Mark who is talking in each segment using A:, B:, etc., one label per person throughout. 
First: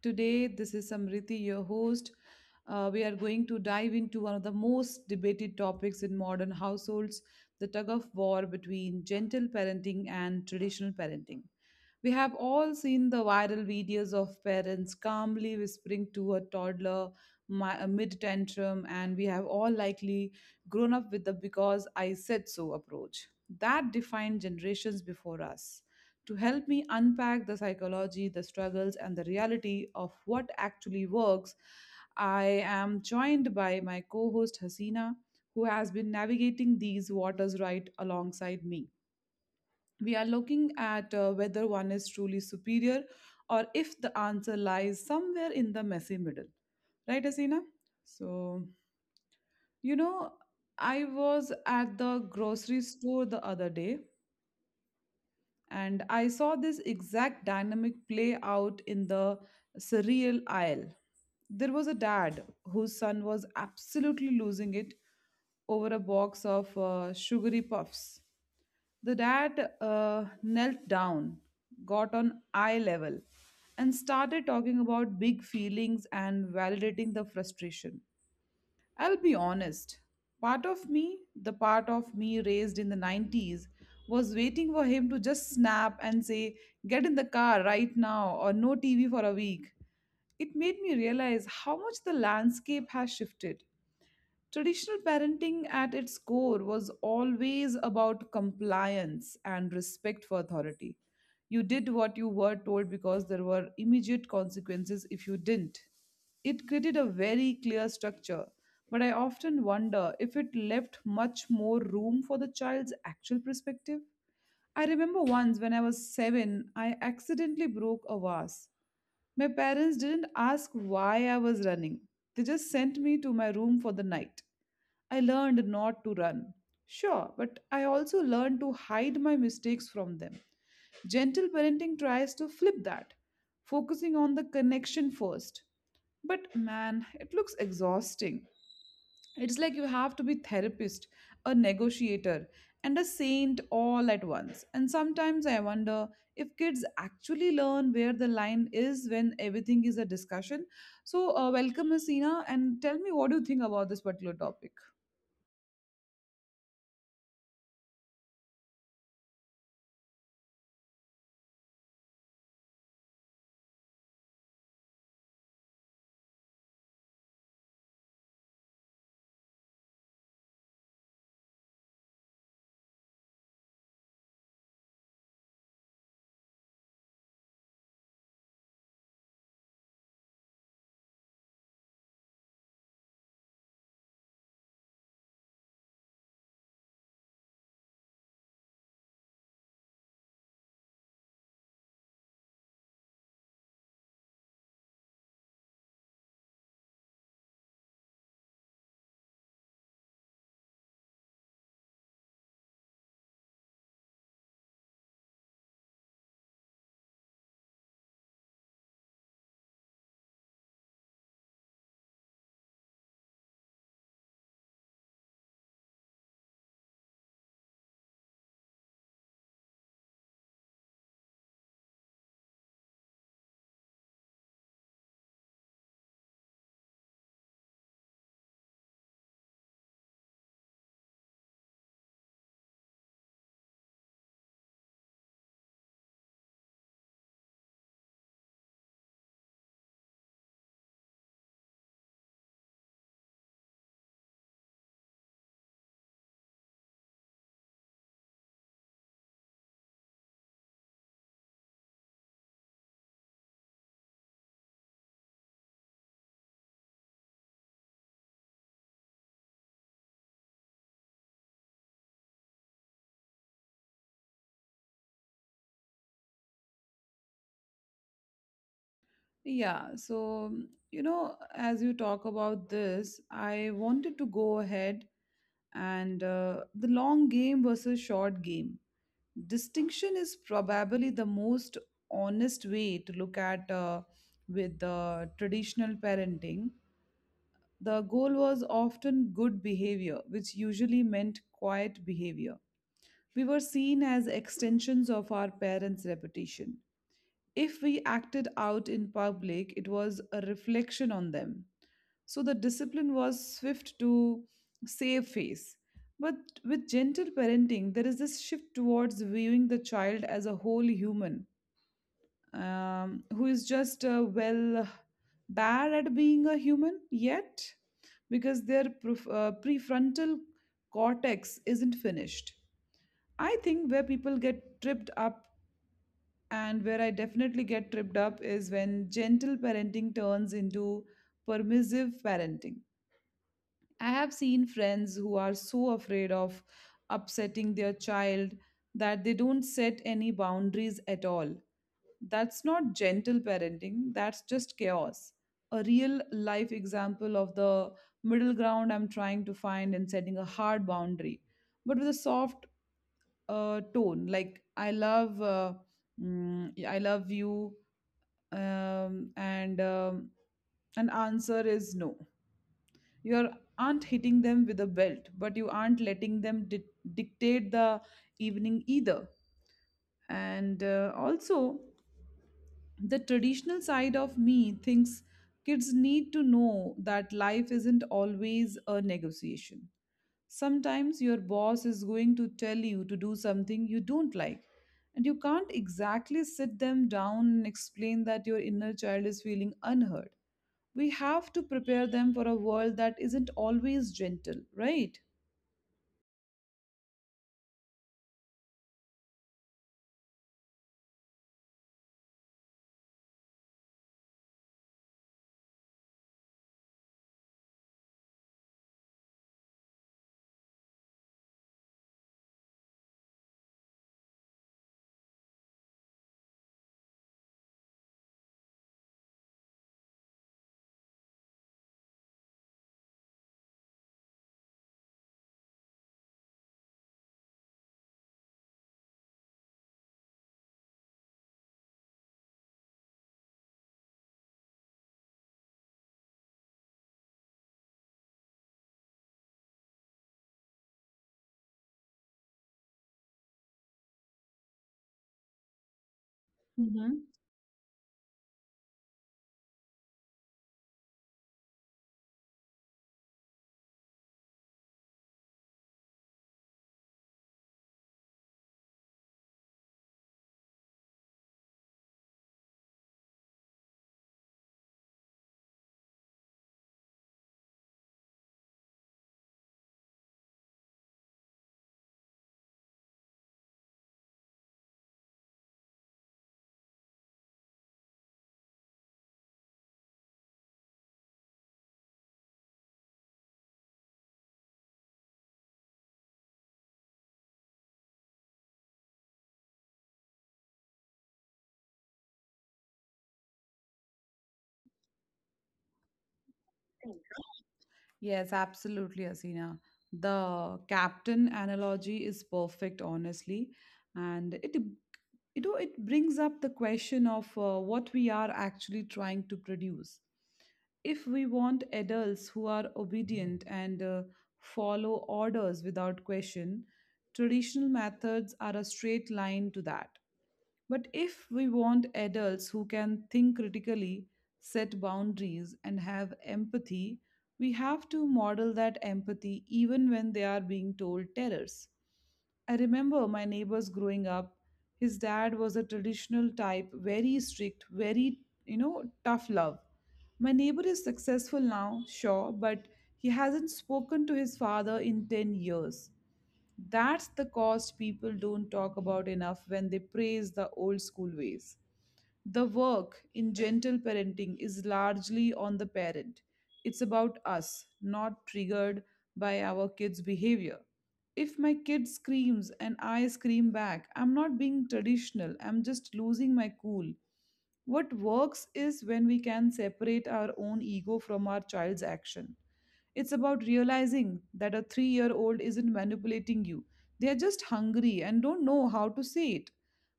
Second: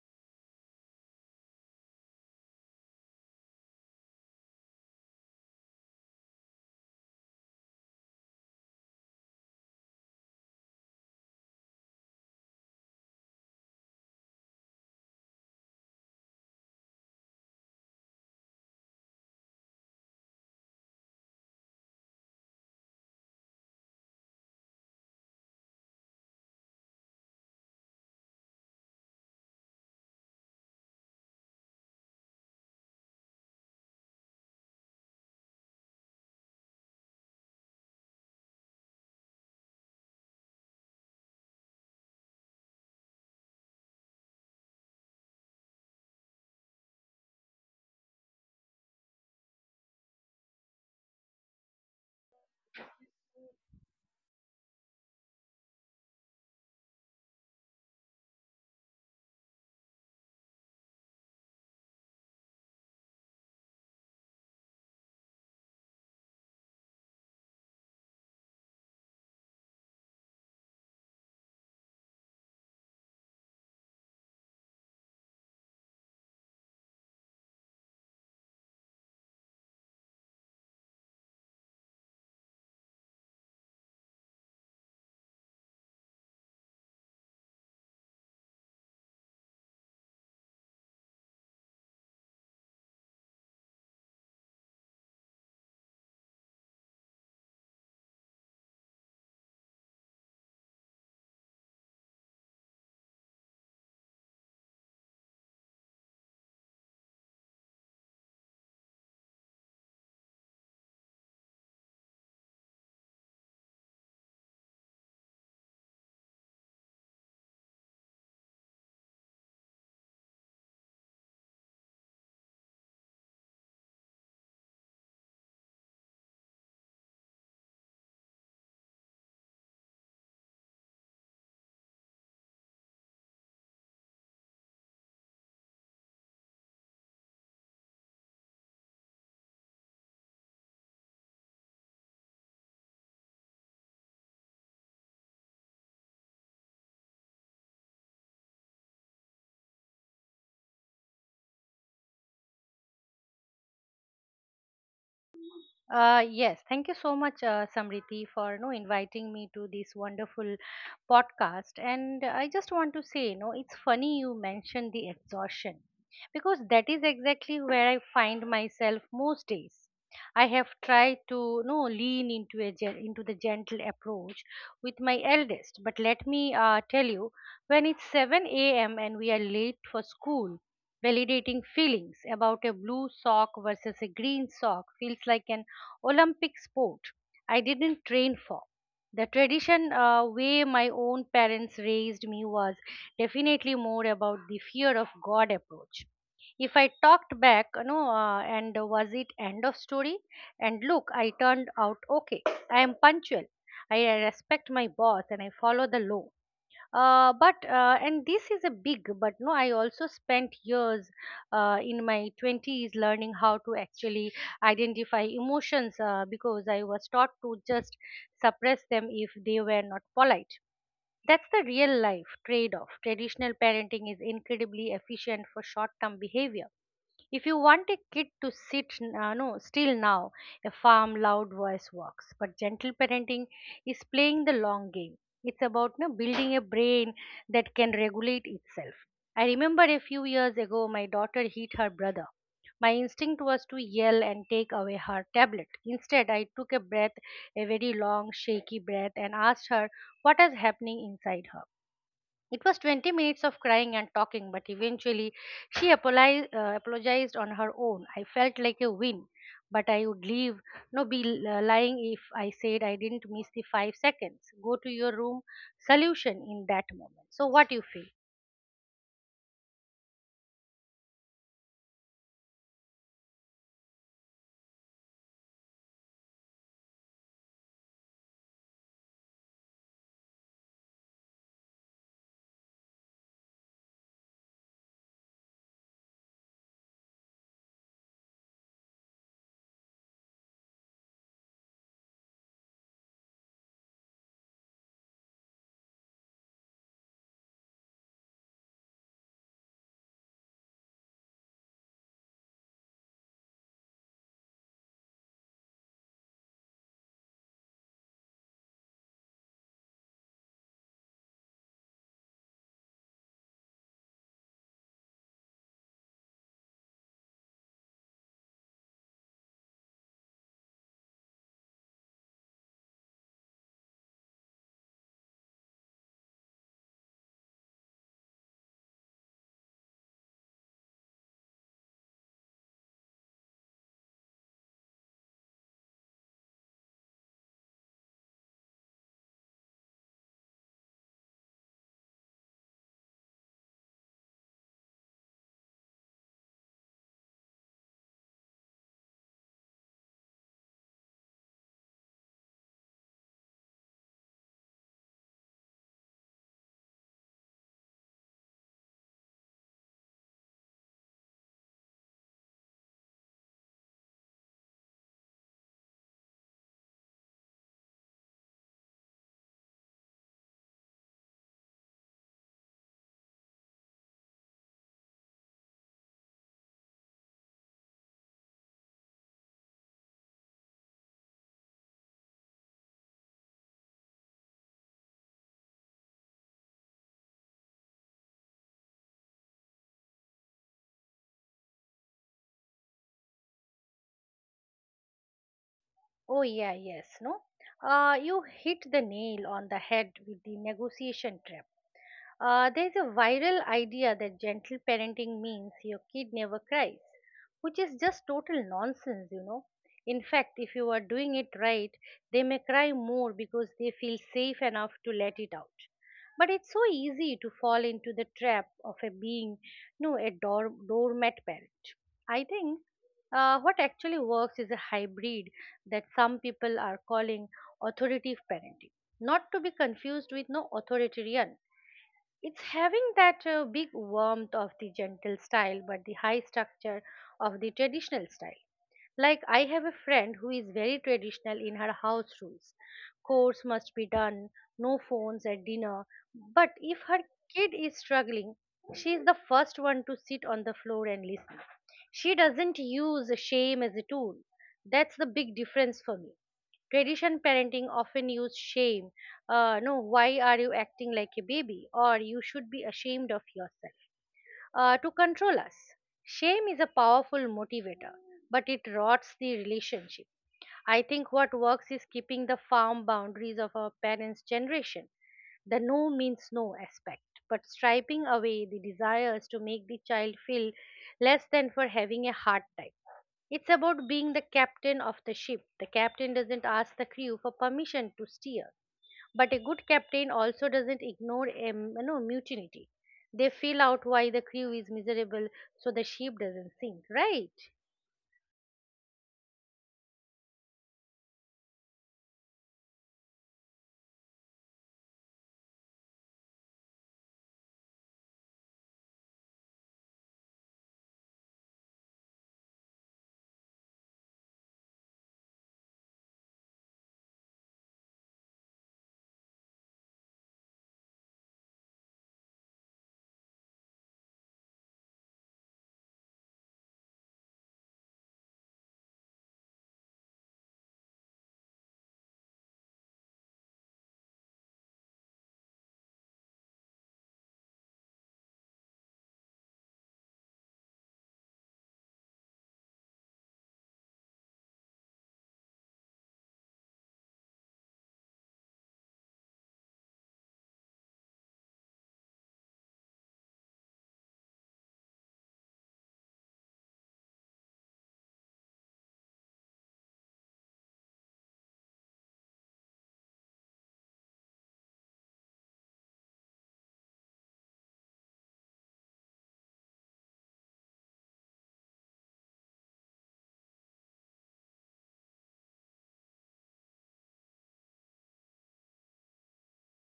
A: Today, this is Samriti, your host. We are going to dive into one of the most debated topics in modern households, the tug of war between gentle parenting and traditional parenting. We have all seen the viral videos of parents calmly whispering to a toddler mid tantrum, and we have all likely grown up with the because I said so approach that defined generations before us. To help me unpack the psychology, the struggles, and the reality of what actually works, I am joined by my co host Hasina, who has been navigating these waters right alongside me. We are looking at whether one is truly superior or if the answer lies somewhere in the messy middle. Right, Hasina? So, you know, I was at the grocery store the other day and I saw this exact dynamic play out in the surreal aisle. There was a dad whose son was absolutely losing it over a box of sugary puffs. The dad knelt down, got on eye level, and started talking about big feelings and validating the frustration. I'll be honest. Part of me, the part of me raised in the 90s, was waiting for him to just snap and say, "Get in the car right now, or no TV for a week." It made me realize how much the landscape has shifted. Traditional parenting at its core was always about compliance and respect for authority. You did what you were told because there were immediate consequences if you didn't. It created a very clear structure, but I often wonder if it left much more room for the child's actual perspective. I remember once when I was seven, I accidentally broke a vase. My parents didn't ask why I was running, they just sent me to my room for the night. I learned not to run. Sure, but I also learned to hide my mistakes from them. Gentle parenting tries to flip that, focusing on the connection first. But man, it looks exhausting. It's like you have to be therapist, a negotiator, and a saint all at once. And sometimes I wonder if kids actually learn where the line is when everything is a discussion. So, welcome, Asina, and tell me what do you think about this particular topic.
B: Yes, Thank you so much, Samriti, for inviting me to this wonderful podcast. And I just want to say, you know, it's funny you mentioned the exhaustion because that is exactly where I find myself most days. I have tried to lean into the gentle approach with my eldest, but let me tell you, when it's 7 a.m. and we are late for school, validating feelings about a blue sock versus a green sock feels like an Olympic sport I didn't train for. The tradition way my own parents raised me was definitely more about the fear of God approach. If I talked back, and was it end of story? And look, I turned out okay. I am punctual. I respect my boss and I follow the law but and this is a big but no I also spent years in my 20s learning how to actually identify emotions because I was taught to just suppress them if they were not polite. That's the real life trade off. Traditional parenting is incredibly efficient for short term behavior. If you want a kid to sit n- no still now, a firm, loud voice works. But gentle parenting is playing the long game. It's about no, building a brain that can regulate itself. I remember a few years ago, my daughter hit her brother. My instinct was to yell and take away her tablet. Instead, I took a breath, a very long, shaky breath, and asked her what is happening inside her. It was 20 minutes of crying and talking, but eventually apologized on her own. I felt like a win, but I would leave, no, be l- lying if I said I didn't miss the 5 seconds. Go to your room solution in that moment. So, what you feel?
A: Yeah, so as you talk about this, I wanted to go ahead and the long game versus short game. Distinction is probably the most honest way to look at with the traditional parenting. The goal was often good behavior, which usually meant quiet behavior. We were seen as extensions of our parents' reputation. If we acted out in public, it was a reflection on them. So the discipline was swift to save face. But with gentle parenting, there is this shift towards viewing the child as a whole human who is just, well, bad at being a human yet because their prefrontal cortex isn't finished. I think where people get tripped up and where I definitely get tripped up is when gentle parenting turns into permissive parenting. I have seen friends who are so afraid of upsetting their child that they don't set any boundaries at all. That's not gentle parenting, that's just chaos. A real life example of the middle ground I'm trying to find in setting a hard boundary, but with a soft tone, like I love you and an answer is no. you are- Not hitting them with a belt, but you aren't letting them dictate the evening either. And also the traditional side of me thinks kids need to know that life isn't always a negotiation. Sometimes your boss is going to tell you to do something you don't like, and you can't exactly sit them down and explain that your inner child is feeling unheard. We have to prepare them for a world that isn't always gentle, right?
B: Oh, yeah, yes, no? You hit the nail on the head with the negotiation trap. There's a viral idea that gentle parenting means your kid never cries, which is just total nonsense, you know. In fact, if you are doing it right, they may cry more because they feel safe enough to let it out. But it's so easy to fall into the trap of a being, no, a door, doormat parent. I think what actually works is a hybrid that some people are calling authoritative parenting, not to be confused with no authoritarian. It's having that big warmth of the gentle style, but the high structure of the traditional style. Like, I have a friend who is very traditional in her house rules. Chores must be done, no phones at dinner. But if her
A: hmm
B: kid is struggling, she is the first one to sit on the floor and listen. She doesn't use shame as a tool. That's the big difference for me. Tradition parenting often use shame. No, Why are you acting like a baby? Or you should be ashamed of yourself. To control us. Shame is a powerful motivator, but it rots the relationship. I think what works is keeping the firm boundaries of our parents' generation, the no means no aspect, but striping away the desires to make the child feel less than for having a hard time. It's about being the captain of the ship. The captain doesn't ask the crew for permission to steer, but a good captain also doesn't ignore a mutiny. They feel out why the crew is miserable so the ship doesn't sink, right?
A: Yes, absolutely, Asina. The captain analogy is perfect, honestly, and it you know it brings up the question of what we are actually trying to produce. If we want adults who are obedient and follow orders without question, traditional methods are a straight line to that. But if we want adults who can think critically, set boundaries, and have empathy, we have to model that empathy even when they are being told terrors. I remember my neighbors growing up. His dad was a traditional type, very strict, very, you know, tough love. My neighbor is successful now, sure, but he hasn't spoken to his father in 10 years. That's the cost people don't talk about enough when they praise the old school ways. The work in gentle parenting is largely on the parent. It's about us, not triggered by our kids' behavior. If my kid screams and I scream back, I'm not being traditional, I'm just losing my cool. What works is when we can separate our own ego from our child's action. It's about realizing that a 3 year old isn't manipulating you. They are just hungry and don't know how to say it.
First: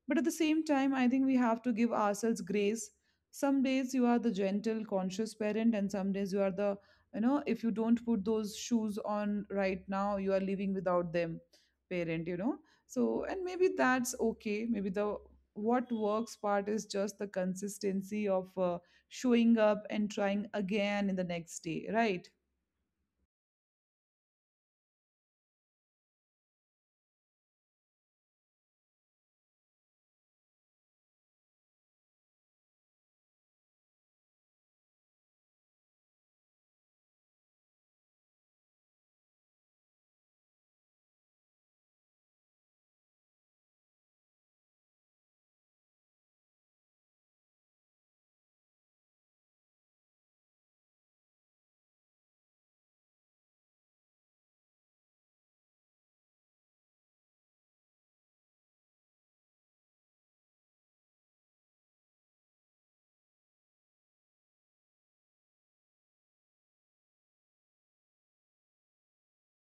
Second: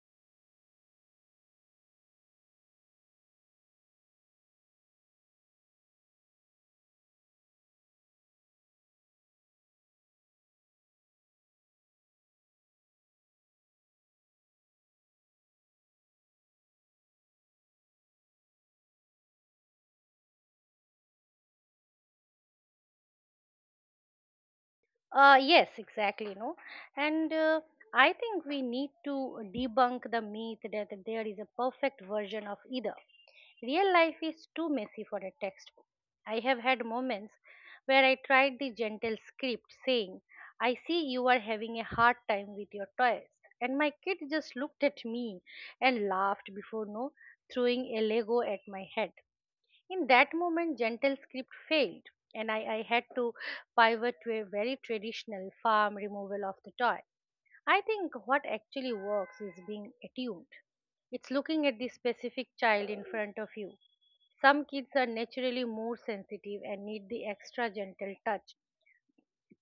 A: But at the same time, I think we have to give ourselves grace. Some days you are the gentle, conscious parent, and some days you are the, you know, if you don't put those shoes on right now, you are living without them parent, you know. So, and maybe that's okay. Maybe the what works part is just the consistency of showing up and trying again in the next day, right?
B: Yes, exactly. No, and I think we need to debunk the myth that there is a perfect version of either. Real life is too messy for a textbook. I have had moments where I tried the gentle script saying, I see you are having a hard time with your toys. And my kid just looked at me and laughed before no throwing a Lego at my head. In that moment, gentle script failed, and I had to pivot to a very traditional farm removal of the toy. I think what actually works is being attuned. It's looking at the specific child in front of you. Some kids are naturally more sensitive and need the extra gentle touch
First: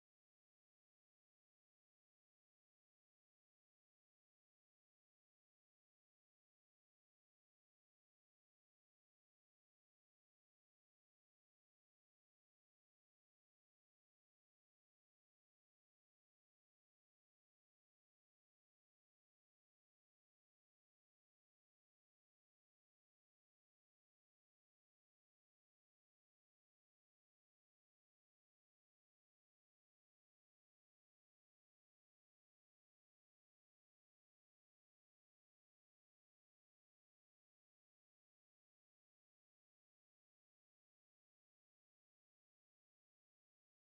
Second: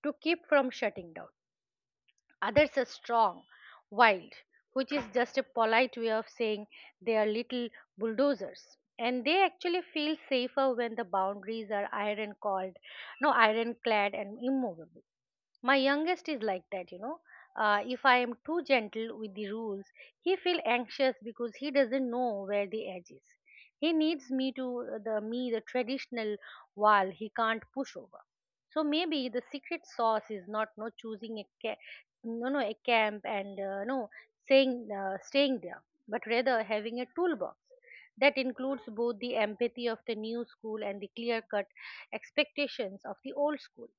B: to keep from shutting down. Others are strong, wild, which is just a polite way of saying they are little bulldozers. And they actually feel safer when the boundaries are iron called, no, ironclad and immovable. My youngest is like that, you know. If I am too gentle with the rules, he feels anxious because he doesn't know where the edge is. He needs me to the traditional wall he can't push over. So maybe the secret sauce is not choosing a camp and no saying staying there, but rather having a toolbox that includes both the empathy of the new school and the clear cut expectations of the old school.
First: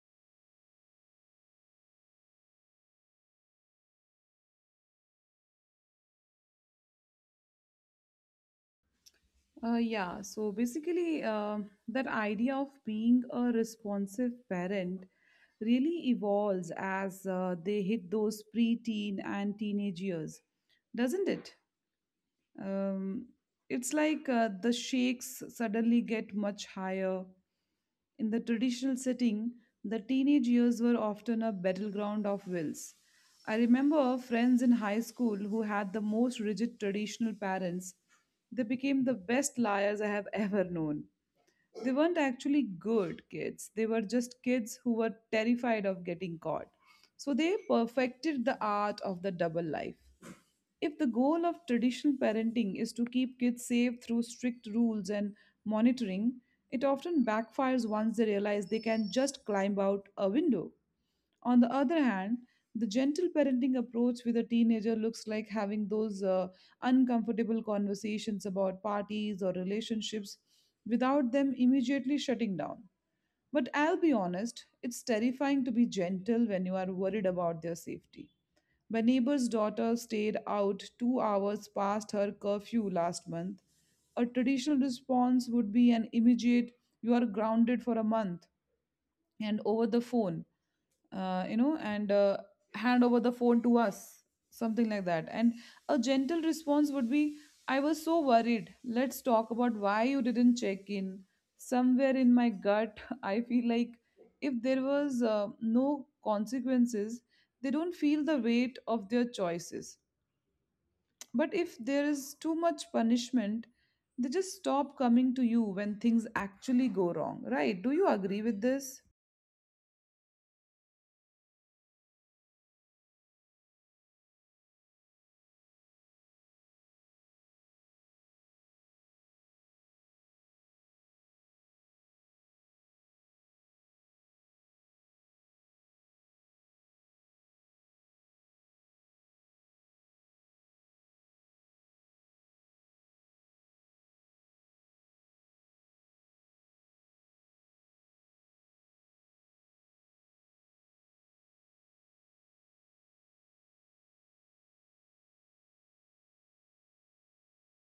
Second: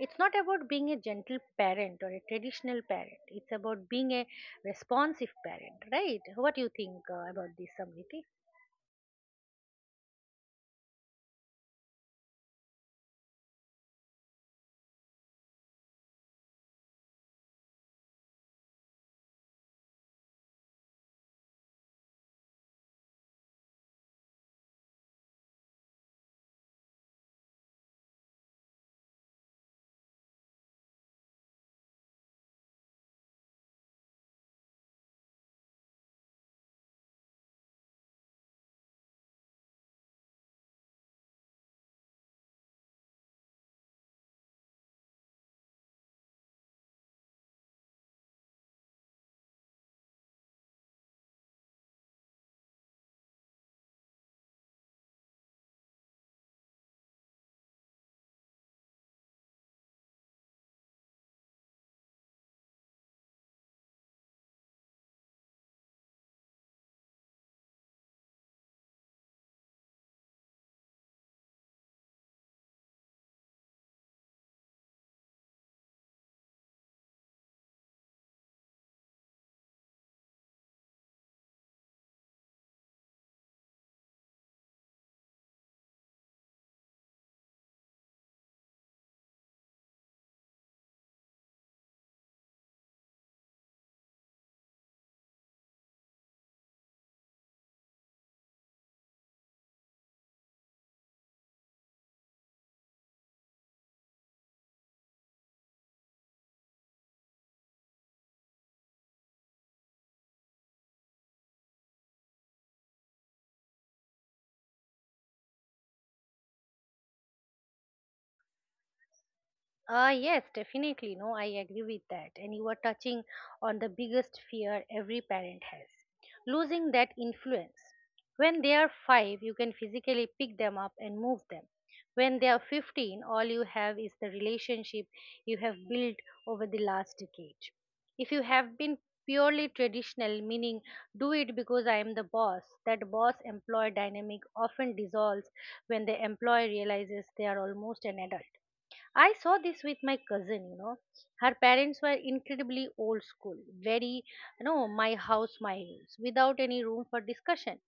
B: It's not about being a gentle parent or a traditional parent. It's about being a responsive parent, right? What do you think about this, Samriti?
A: Yeah, so basically, that idea of being a responsive parent really evolves as they hit those preteen and teenage years, doesn't it? Um, it's like the shakes suddenly get much higher. In the traditional setting, the teenage years were often a battleground of wills. I remember friends in high school who had the most rigid traditional parents. They became the best liars I have ever known. They weren't actually good kids, they were just kids who were terrified of getting caught. So they perfected the art of the double life. If the goal of traditional parenting is to keep kids safe through strict rules and monitoring, it often backfires once they realize they can just climb out a window. On the other hand, the gentle parenting approach with a teenager looks like having those uncomfortable conversations about parties or relationships without them immediately shutting down. But I'll be honest, it's terrifying to be gentle when you are worried about their safety. My neighbor's daughter stayed out 2 hours past her curfew last month. A traditional response would be an immediate, "You are grounded for a month and over the phone," you know and "hand over the phone to us," something like that. And a gentle response would be, "I was so worried, let's talk about why you didn't check in." Somewhere in my gut I feel like if there was no consequences, they don't feel the weight of their choices. But if there is too much punishment, they just stop coming to you when things actually go wrong, right? Do you agree with this?
B: Ah yes, definitely. No, I agree with that. And you are touching on the biggest fear every parent has, losing that influence. When they are five, you can physically pick them up and move them. When they are 15, all you have is the relationship you have built over the last decade. If you have been purely traditional, meaning do it because I am the boss, that boss employee dynamic often dissolves when the employee realizes they are almost an adult. I saw this with my cousin, you know. Her parents were incredibly old school, very, you know, my house, my rules, without any room for discussion.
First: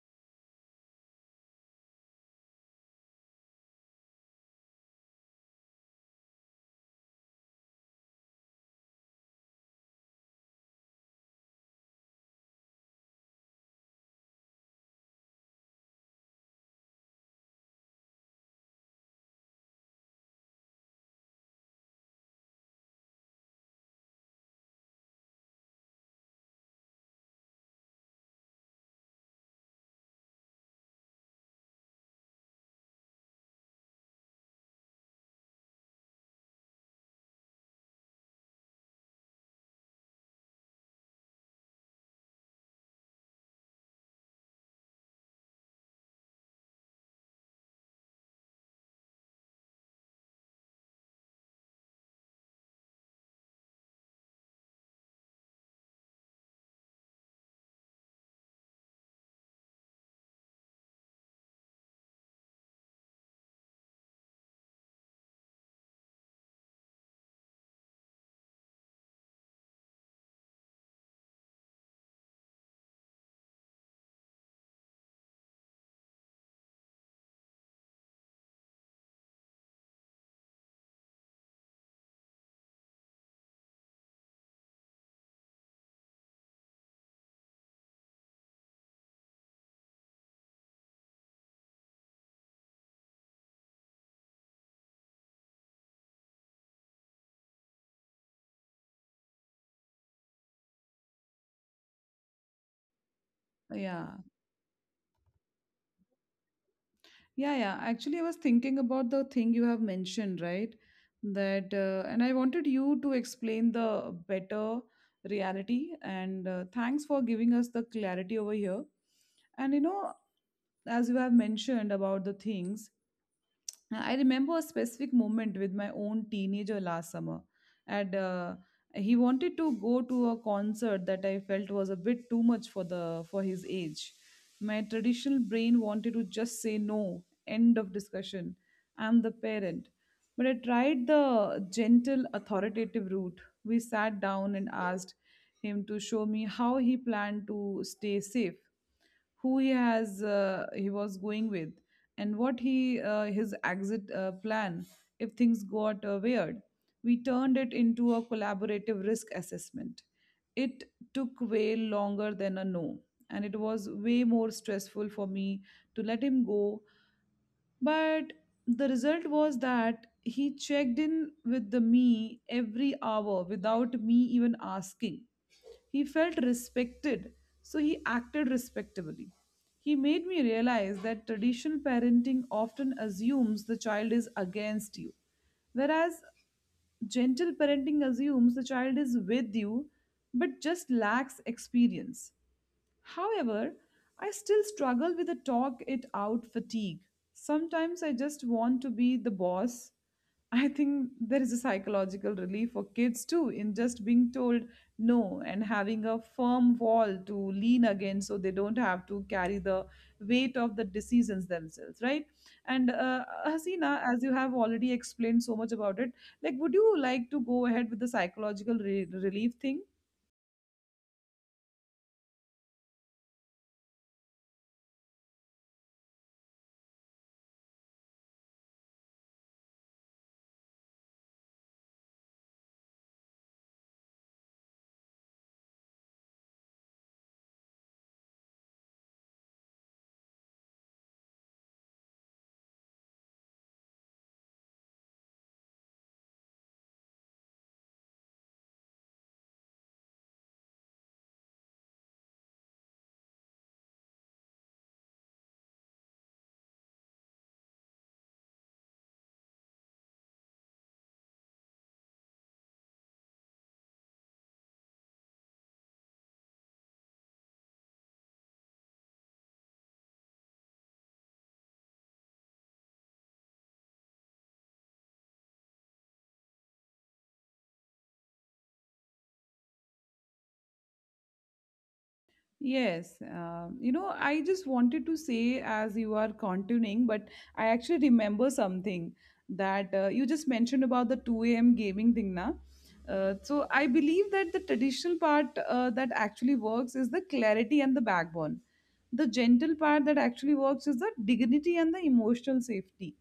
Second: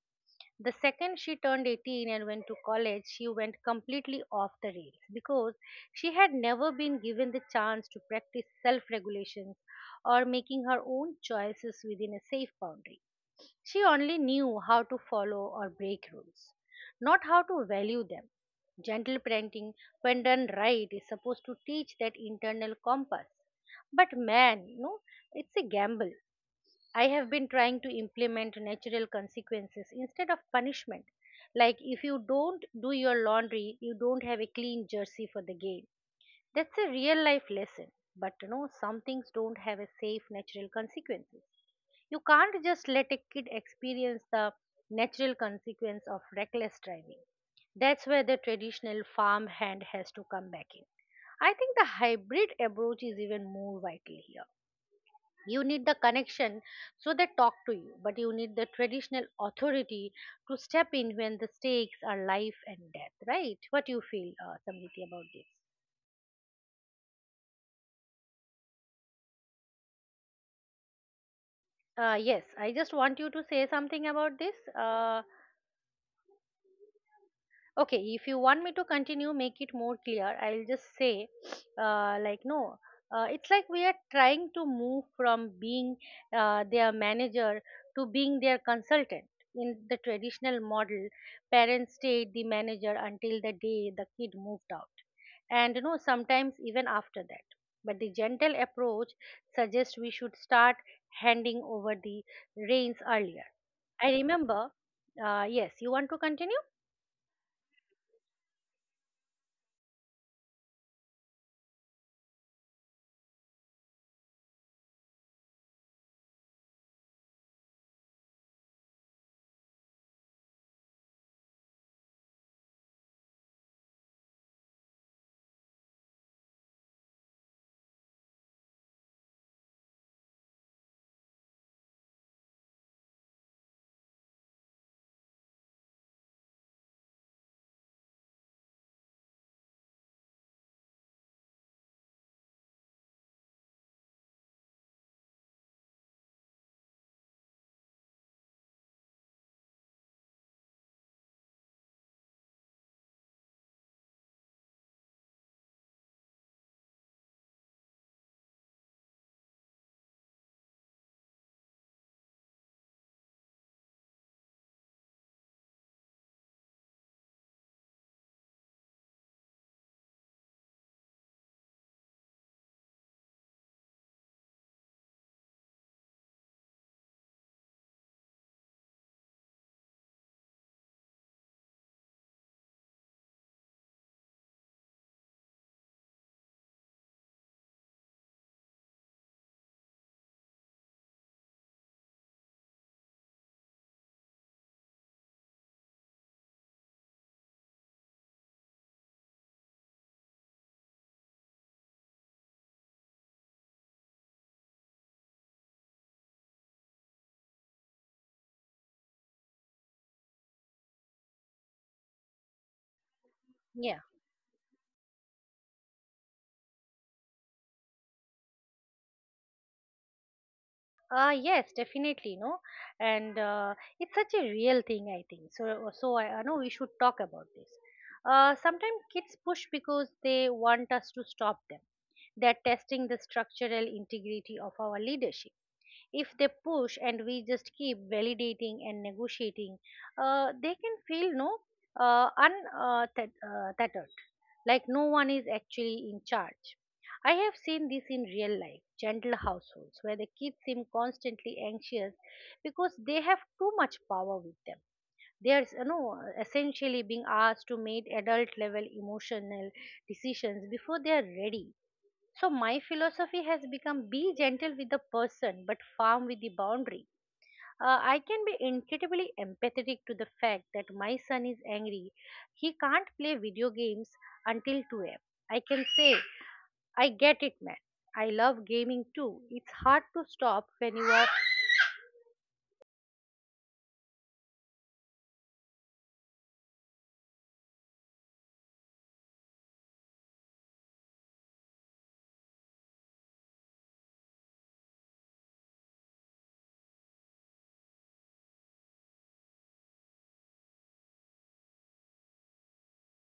B: The second she turned 18 and went to college, she went completely off the rails because she had never been given the chance to practice self regulations or making her own choices within a safe boundary. She only knew how to follow or break rules, not how to value them. Gentle parenting, when done right, is supposed to teach that internal compass. But man, you know, it's a gamble. I have been trying to implement natural consequences instead of punishment. Like if you don't do your laundry, you don't have a clean jersey for the game. That's a real life lesson. But you know, some things don't have a safe natural consequence. You can't just let a kid experience the natural consequence of reckless driving. That's where the traditional farm hand has to come back in. I think the hybrid approach is even more vital here. You need the connection so they talk to you, but you need the traditional authority to step in when the stakes are life and death, right? What you feel, Samriti, about this? Yes, I just want you to say something about this. Uh, Okay, if you want me to continue, make it more clear. I'll just say, like, no, it's like we are trying to move from being their manager to being their consultant. In the traditional model, parents stayed the manager until the day the kid moved out, and you know, sometimes even after that. But the gentle approach suggests we should start handing over the reins earlier.
A: yeah
B: I remember, yes, you want to continue?
A: Yeah, yeah. Actually, I was thinking about the thing you have mentioned, right? And I wanted you to explain the better reality. And thanks for giving us the clarity over here. And, you know, as you have mentioned about the things, I remember a specific moment with my own teenager last summer, and he wanted to go to a concert that I felt was a bit too much for the for his age. My traditional brain wanted to just say no, end of discussion. I'm the parent, but I tried the gentle, authoritative route. We sat down and asked him to show me how he planned to stay safe, who he was going with, and what he his exit plan if things got weird. We turned it into a collaborative risk assessment. It took way longer than a no, and it was way more stressful for me to let him go, but the result was that he checked in with the me every hour without me even asking. He felt respected, so he acted respectably. He made me realize that traditional parenting often assumes the child is against you, whereas gentle parenting assumes the child is with you but just lacks experience. However, I still struggle with the talk it out fatigue. Sometimes I just want to be the boss. I think there is a psychological relief for kids too in just being told no and having a firm wall to lean against so they don't have to carry the weight of the decisions themselves, right? And
B: Yeah.
A: Hasina, as you have already explained so much about it, like, would you like to go ahead with the psychological relief thing?
B: Yes, definitely, no, and it's such a real thing, I think. So I know we should talk about this. Sometimes kids push because they want us to stop them. They're testing the structural integrity of our leadership. If they push and we just keep validating and negotiating, they can feel no un th- tethered, like no one is actually in charge. I have seen this in real life gentle households where the kids seem constantly anxious because they have too much power with them. They are, you know, essentially being asked to make adult level emotional decisions before they are ready. So my philosophy has become be gentle with the person but firm with the boundary. I can be incredibly empathetic to the fact that my son is angry. He can't play video games until 2 am. I can say, I get it, man. I love gaming too. It's hard to stop when you are.
A: Yes, I just wanted to say as you are continuing, but I actually remember something that you just mentioned about the 2 a.m. gaming thing, na? So I believe that the traditional part that actually works is the clarity and the backbone. The gentle part that actually works is the dignity and the emotional safety.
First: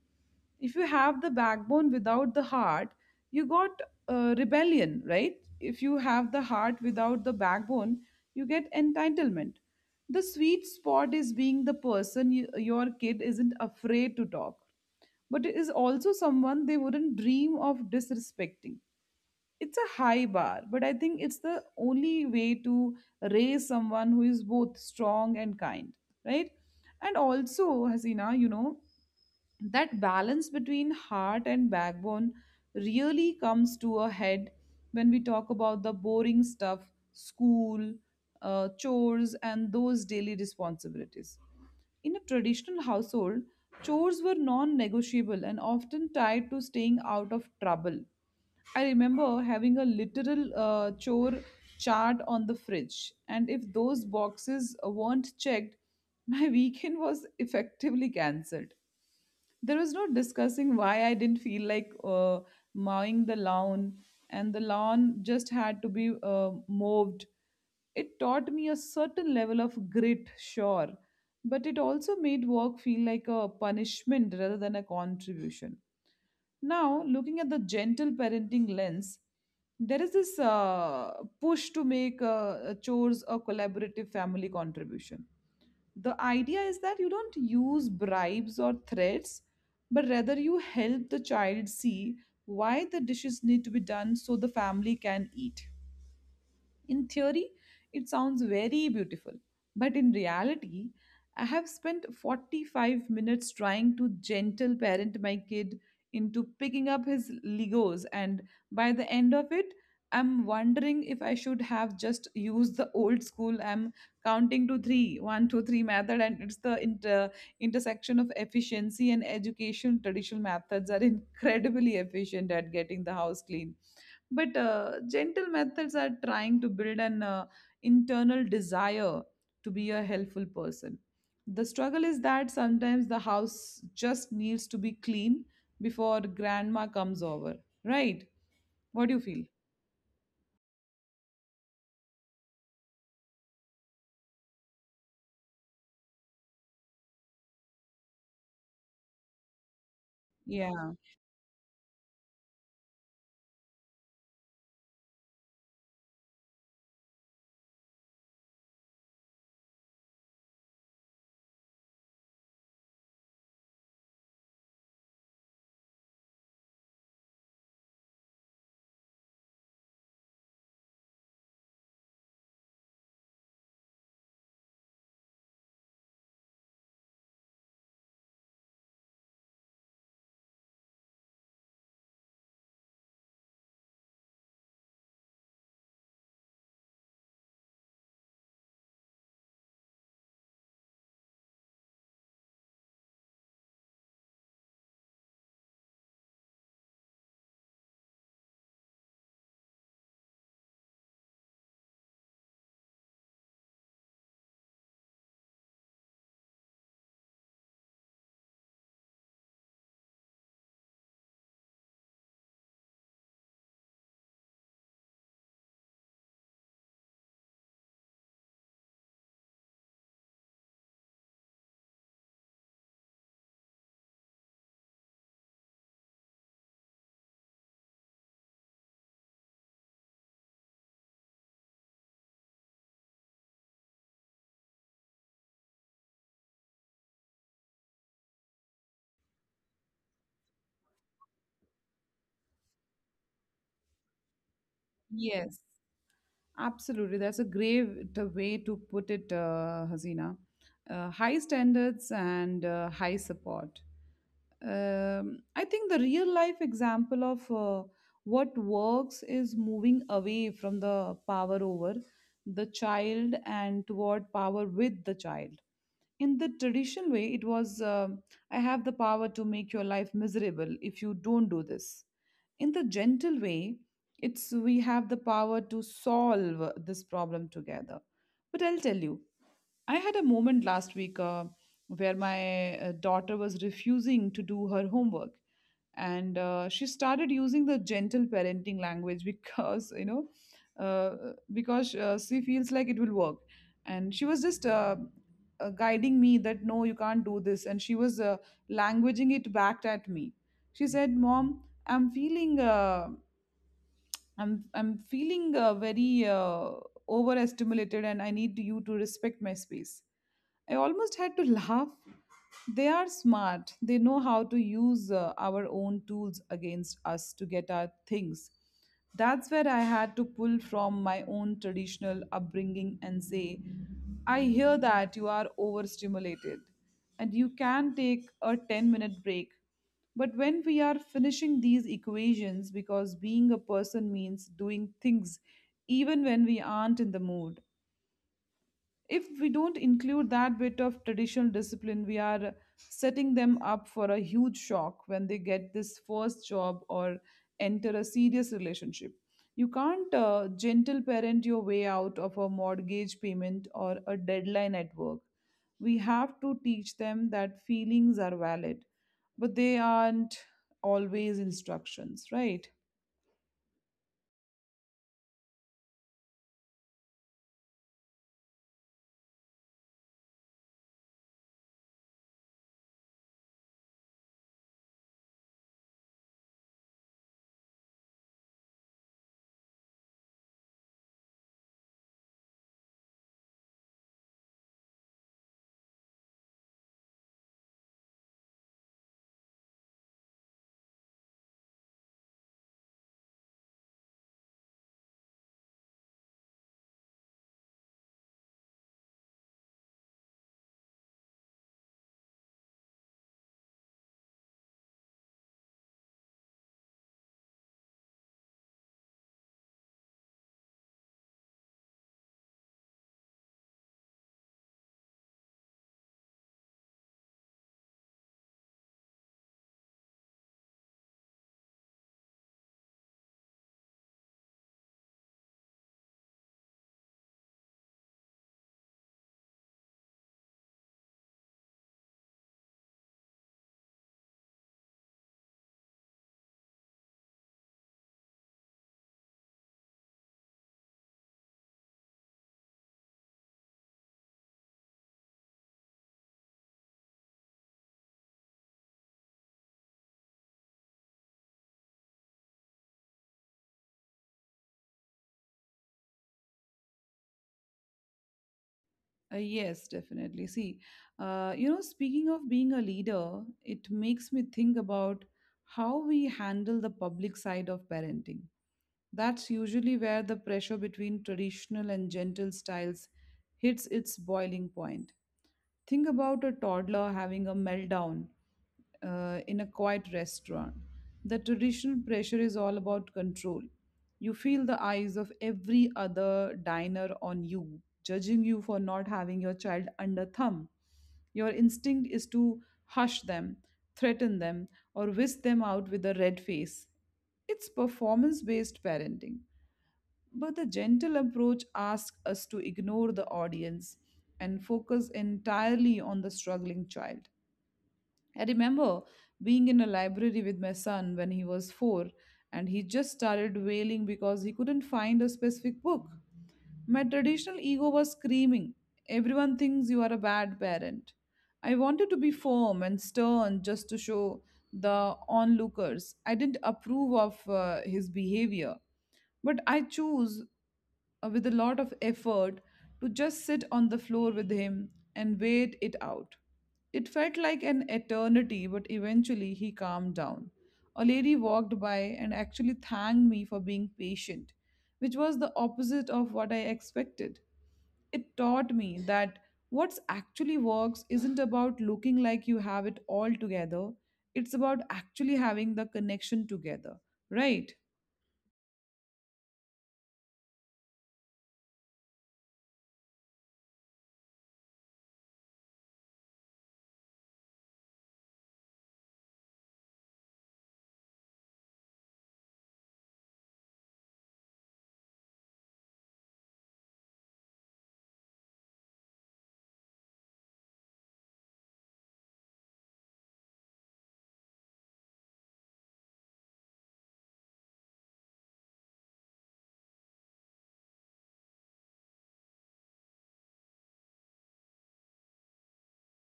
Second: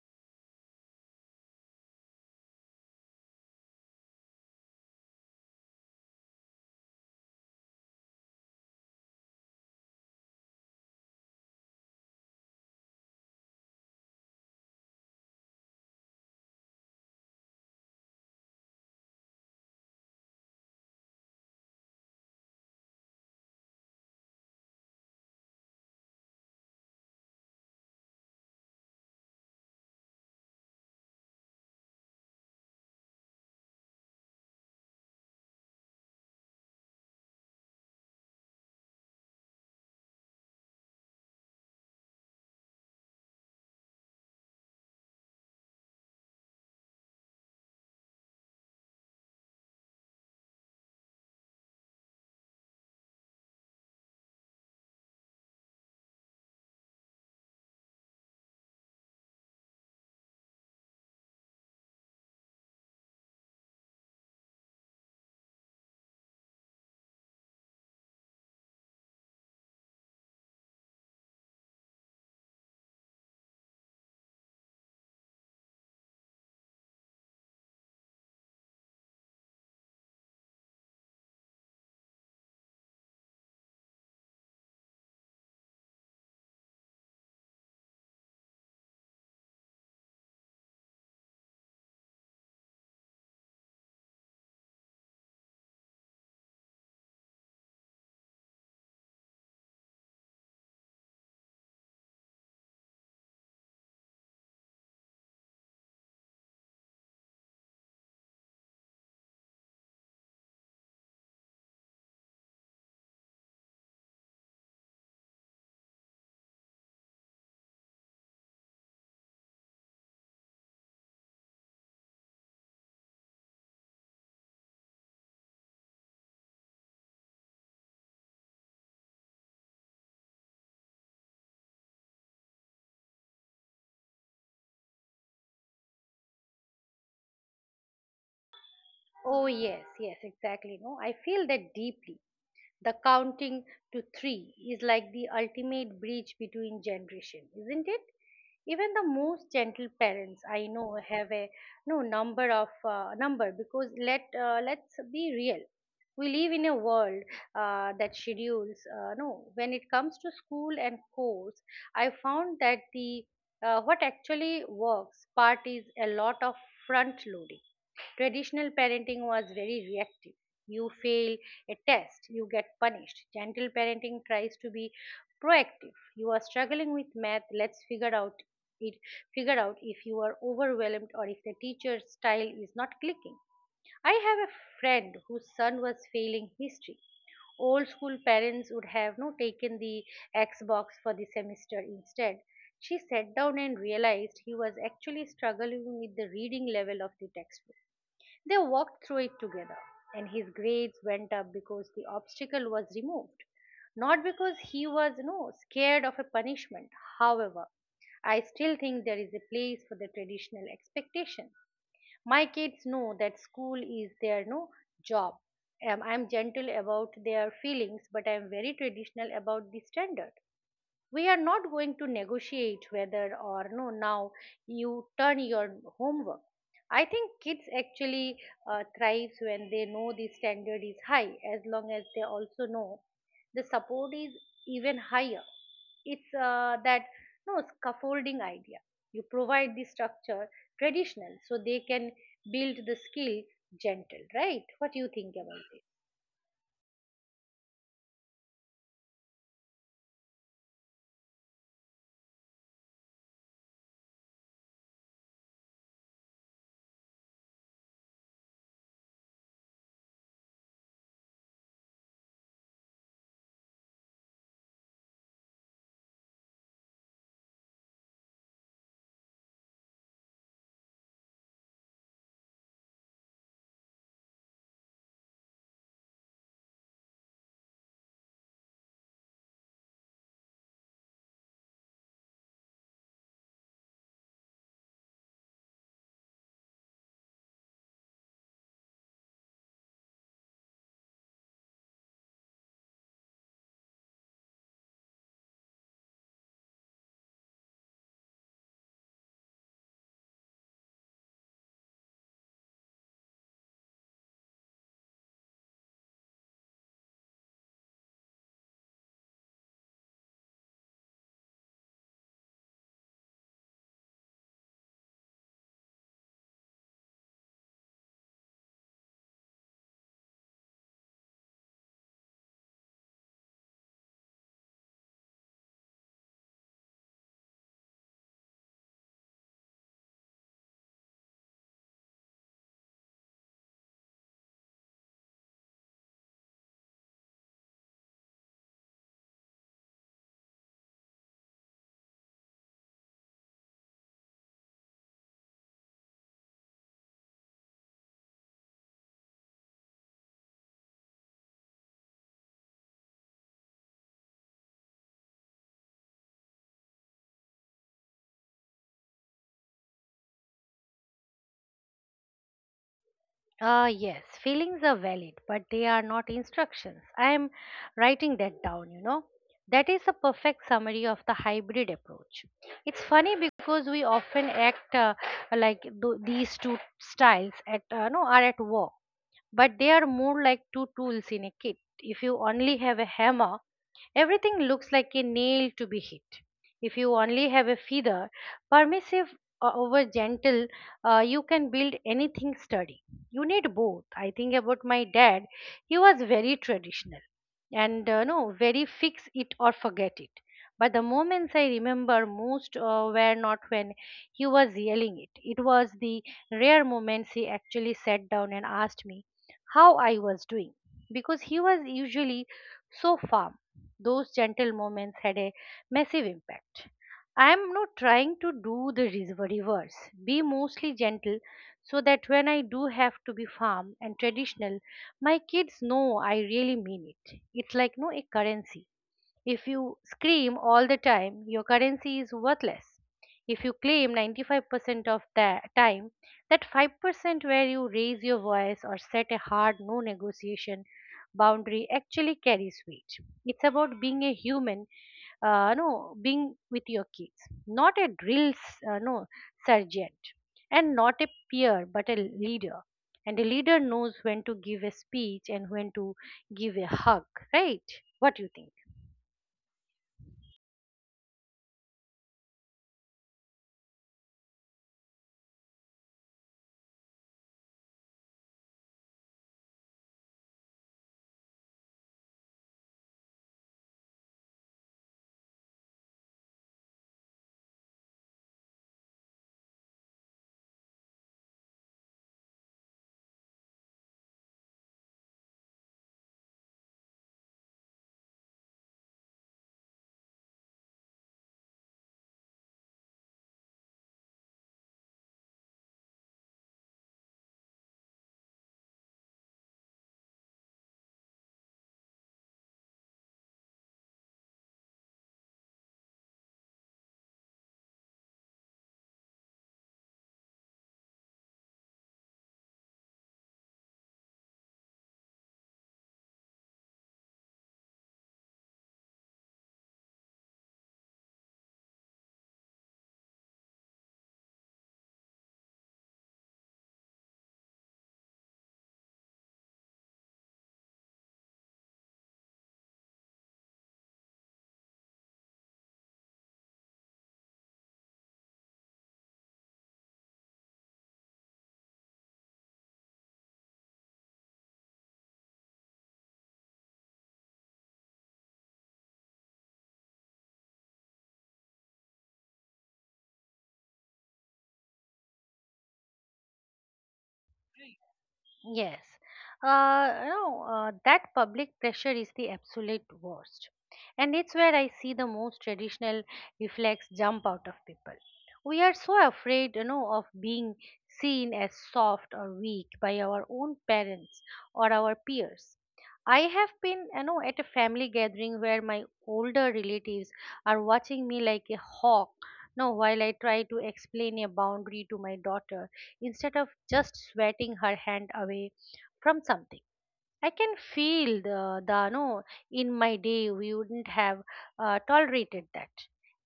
A: If you have the backbone without the heart, you got rebellion, right? If you have the heart without the backbone, you get entitlement. The sweet spot is being the person you, your kid isn't afraid to talk, but is also someone they wouldn't dream of disrespecting. It's a high bar, but I think it's the only way to raise someone who is both strong and kind, right? And also, Hasina, you know, that balance between heart and backbone really comes to a head when we talk about the boring stuff. School, chores, and those daily responsibilities. In a traditional household, chores were non-negotiable and often tied to staying out of trouble. I remember having a literal chore chart on the fridge, and if those boxes weren't checked, my weekend was effectively cancelled. There was no discussing why I didn't feel like mowing the lawn, and the lawn just had to be mowed. It taught me a certain level of grit, sure, but it also made work feel like a punishment rather than a contribution. Now, looking at the gentle parenting lens, there is this push to make chores a collaborative family contribution. The idea is that you don't use bribes or threats, but rather you help the child see why the dishes need to be done so the family can eat. In theory, it sounds very beautiful, but in reality, I have spent 45 minutes trying to gentle parent my kid into picking up his Legos, and by the end of it, I'm wondering if I should have just used the old school I'm counting to three, one, two, three method. And it's the intersection of efficiency and education. Traditional methods are incredibly efficient at getting the house clean, but gentle methods are trying to build an internal desire to be a helpful person. The struggle is that sometimes the house just needs to be clean before grandma comes over, right? What do you feel?
B: Oh, yes, yes, exactly. No, I feel that deeply. The counting to three is like the ultimate bridge between generations, isn't it? Even the most gentle parents I
A: Yeah.
B: know have a no number of number, because let's be real. We live in a world that schedules. No, When it comes to school and course, I found that the what actually works part is a lot of front loading. Traditional parenting was very reactive. You fail a test, you get punished. Gentle parenting tries to be proactive. You are struggling with math, let's figure out it figure out if you are overwhelmed or if the teacher's style is not clicking. I have a friend whose son was failing history. Old school parents would have no taken the Xbox for the semester instead. She sat down and realized he was actually struggling with the reading level of the textbook. They walked through it together, and his grades went up because the obstacle was removed, not because he was no scared of a punishment. However, I still think there is a place for the traditional expectation. My kids know that school is their no job. I'm gentle about their feelings, but I'm very traditional about the standard. We are not going to negotiate whether or no now you turn your homework. I think kids actually thrives when they know the standard is high, as long as they also know the support is even higher. It's that no scaffolding idea. You provide the structure traditional so they can build the skill gentle, right? What do you think
A: Yes.
B: about it?
A: Absolutely. That's a great way to put it, Hasina. High standards and high support. I think the real life example of what works is moving away from the power over the child and toward power with the child. In the traditional way, it was, I have the power to make your life miserable if you don't do this. In the gentle way, it's we have the power to solve this problem together. But I'll tell you, I had a moment last week where my daughter was refusing to do her homework. And She started using the gentle parenting language because, you know, because she feels like it will work. And she was just guiding me that, no, you can't do this. And she was languaging it back at me. She said, Mom, I'm feeling. I'm feeling very overstimulated, and I need you to respect my space. I almost had to laugh. They are smart. They know how to use our own tools against us to get our things. That's where I had to pull from my own traditional upbringing and say, I hear that you are overstimulated and you can take a 10-minute minute break. But when we are finishing these equations, because being a person means doing things even when we aren't in the mood, if we don't include that bit of traditional discipline, we are setting them up for a huge shock when they get this first job or enter a serious relationship. You can't gentle parent your way out of a mortgage payment or a deadline at work. We have to teach them that feelings are valid, but they aren't always instructions, right?
B: Yes, feelings are valid, but they are not instructions. I am writing that down, you know. That is a perfect summary of the hybrid approach. It's funny because we often act like these two styles at no are at war, but they are more like two tools in a kit. If you only have a hammer, everything looks like a nail to be hit. If you only have a feather, permissive, over gentle, you can build anything sturdy. You need both. I think about my dad, he was very traditional and no, very fix it or forget it. But the moments I remember most were not when he was yelling it. It was the rare moments he actually sat down and asked me how I was doing, because he was usually so firm, those gentle moments had a massive impact. I am not trying to do the reverse, be mostly gentle so that when I do have to be firm and traditional, my kids know I really mean it. It's like no a currency. If you scream all the time, your currency is worthless. If you claim 95% of the time, that 5% where you raise your voice or set a hard no negotiation boundary actually carries weight. It's about being a human, no, being with your kids, not a drill, no, sergeant, and not a peer, but a leader. And a leader knows when to give a speech and when to give a hug, right? What do you think?
A: Yes, definitely. See, you know, speaking of being a leader, it makes me think about how we handle the public side of parenting. That's usually where the pressure between traditional and gentle styles hits its boiling point. Think about a toddler having a meltdown in a quiet restaurant. The traditional pressure is all about control. You feel the eyes of every other diner on you, judging you for not having your child under thumb. Your instinct is to hush them, threaten them, or whisk them out with a red face. It's performance based parenting. But the gentle approach asks us to ignore the audience and focus entirely on the struggling child. I remember being in a library with my son when he was four, and he just started wailing because he couldn't find a specific book. My traditional ego was screaming, everyone thinks you are a bad parent. I wanted to be firm and stern just to show the onlookers I didn't approve of his behavior. But I choose with a lot of effort to just sit on the floor with him and wait it out. It felt like an eternity, but eventually he calmed down. A lady walked by and actually thanked me for being patient, which was the opposite of what I expected. It taught me that what's actually works isn't about looking like you have it all together, it's about actually having the connection together, right?
B: Yes. You know, that public pressure is the absolute worst. And it's where I see the most traditional reflex jump out of people. We are so afraid, you know, of being seen as soft or weak by our own parents or our peers. I have been, you know, at a family gathering where my older relatives are watching me like a hawk, you while I try to explain a boundary to my daughter instead of just sweating her hand away from something. I can feel the no, in my day we wouldn't have tolerated that.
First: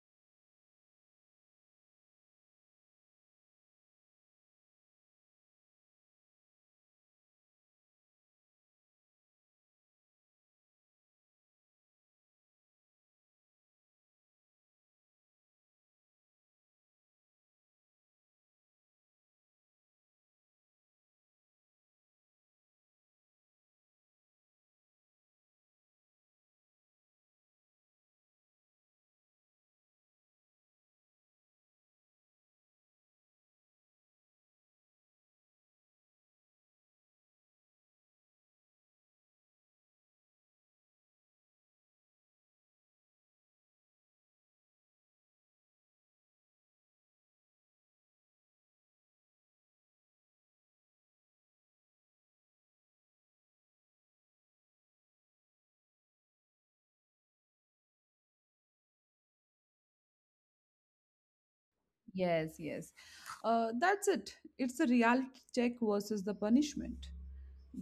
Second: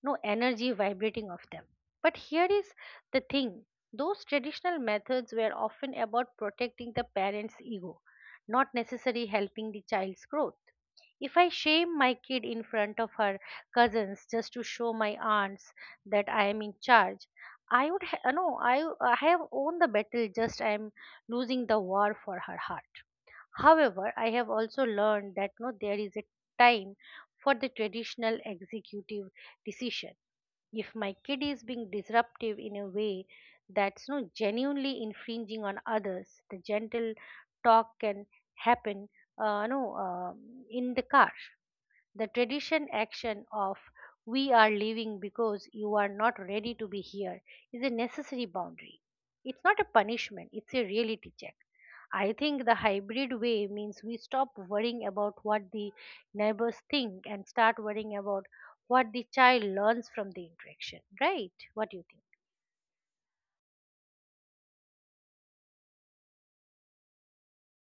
B: No energy vibrating off them. But here is the thing, those traditional methods were often about protecting the parent's ego, not necessarily helping the child's growth. If I shame my kid in front of her cousins just to show my aunts that I am in charge, I would no, I have won the battle. Just I am losing the war for her heart. However, I have also learned that no, there is a time for the traditional executive decision. If my kid is being disruptive in a way that's no genuinely infringing on others, the gentle talk can happen no, in the car. The tradition action of we are leaving because you are not ready to be here" is a necessary boundary. It's not a punishment, it's a reality check. I think the hybrid way means we stop worrying about what the neighbors think and start worrying about what the child learns from the interaction, right? What do you think?
A: Yes, yes. That's it. It's the reality check versus the punishment.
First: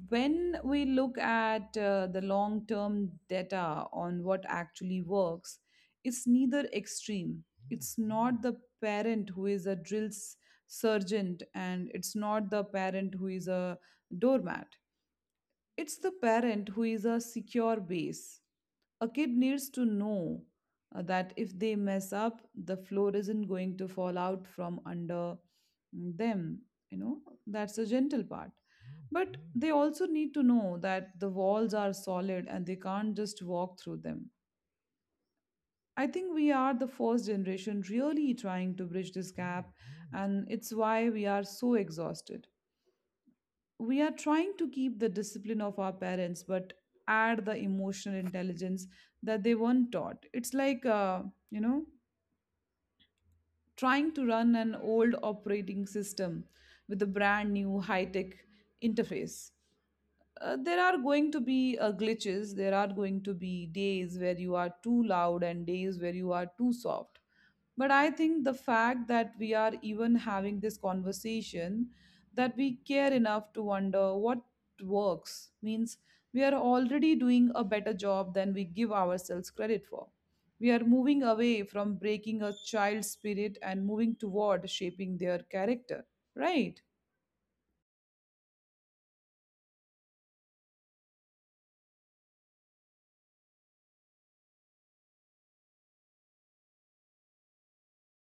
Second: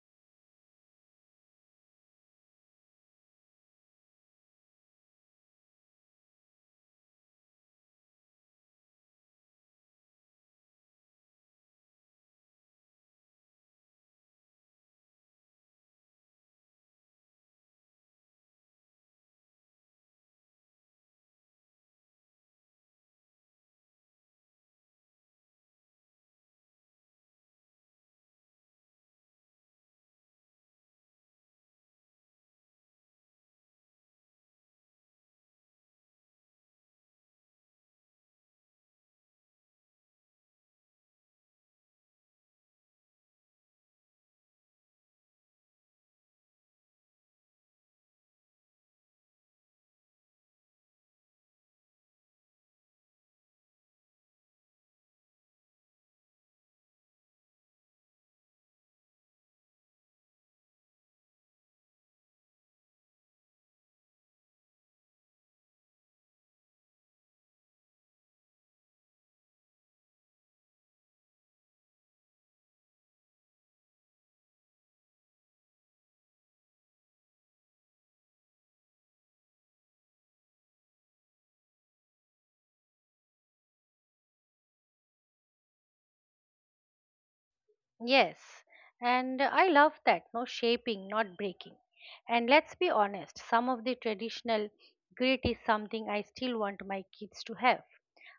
A: When we look at the long term data on what actually works, it's neither extreme. It's not the parent who is a drill sergeant, and it's not the parent who is a doormat. It's the parent who is a secure base. A kid needs to know that if they mess up, the floor isn't going to fall out from under them. You know, that's the gentle part. But they also need to know that the walls are solid and they can't just walk through them. I think we are the first generation really trying to bridge this gap, and it's why we are so exhausted. We are trying to keep the discipline of our parents but add the emotional intelligence that they weren't taught. It's like you know trying to run an old operating system with a brand new high tech interface. There are going to be glitches. There are going to be days where you are too loud and days where you are too soft. But I think the fact that we are even having this conversation, that we care enough to wonder what works, means we are already doing a better job than we give ourselves credit for. We are moving away from breaking a child's spirit and moving toward shaping their character, right?
B: Yes, and I love that, no shaping, not breaking. And let's be honest, some of the traditional grit is something I still want my kids to have.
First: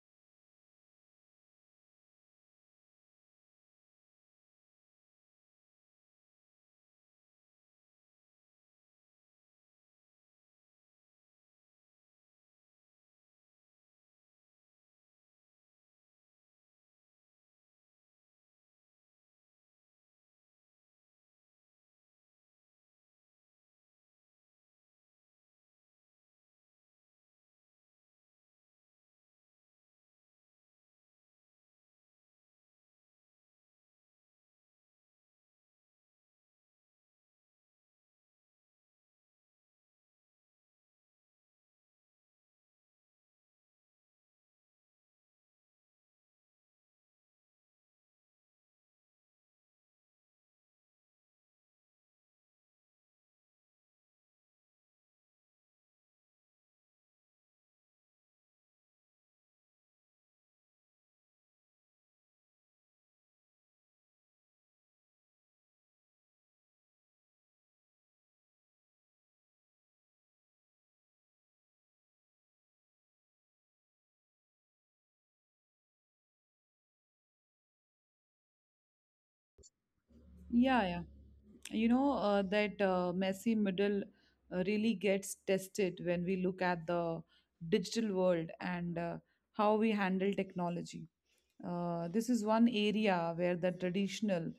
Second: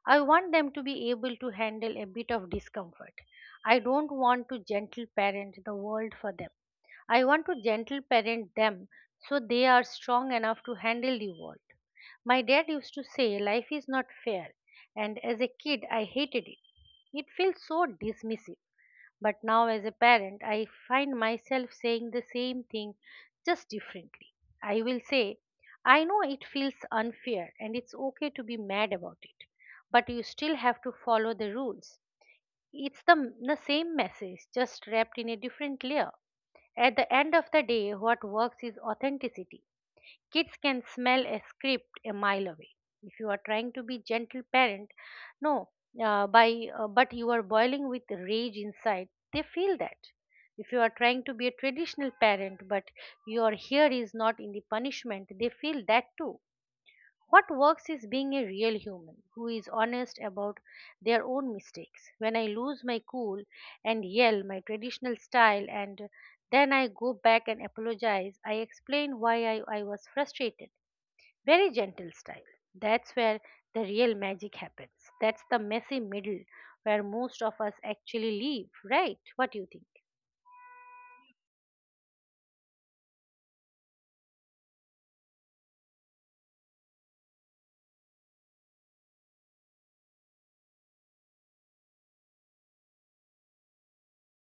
B: I want them to be able to handle a bit of discomfort. I don't want to gentle parent the world for them. I want to gentle parent them so they are strong enough to handle the world. My dad used to say life is not fair, and as a kid I hated it. It feels so dismissive. But now, as a parent, I find myself saying the same thing just differently. I will say, I know it feels unfair and it's okay to be mad about it, but you still have to follow the rules. It's the same message, just wrapped in a different layer. At the end of the day, what works is authenticity. Kids can smell a script a mile away. If you are trying to be gentle parent, no, by but you are boiling with rage inside, they feel that. If you are trying to be a traditional parent, but your here is not in the punishment, they feel that too. What works is being a real human who is honest about their own mistakes. When I lose my cool and yell my traditional style and then I go back and apologize. I explain why I was frustrated very gentle style. That's where the real magic happens. That's the messy middle where most of us actually live, right? What do you think?
A: Yeah, yeah. You know, that messy middle really gets tested when we look at the digital world and how we handle technology. This is one area where the traditional,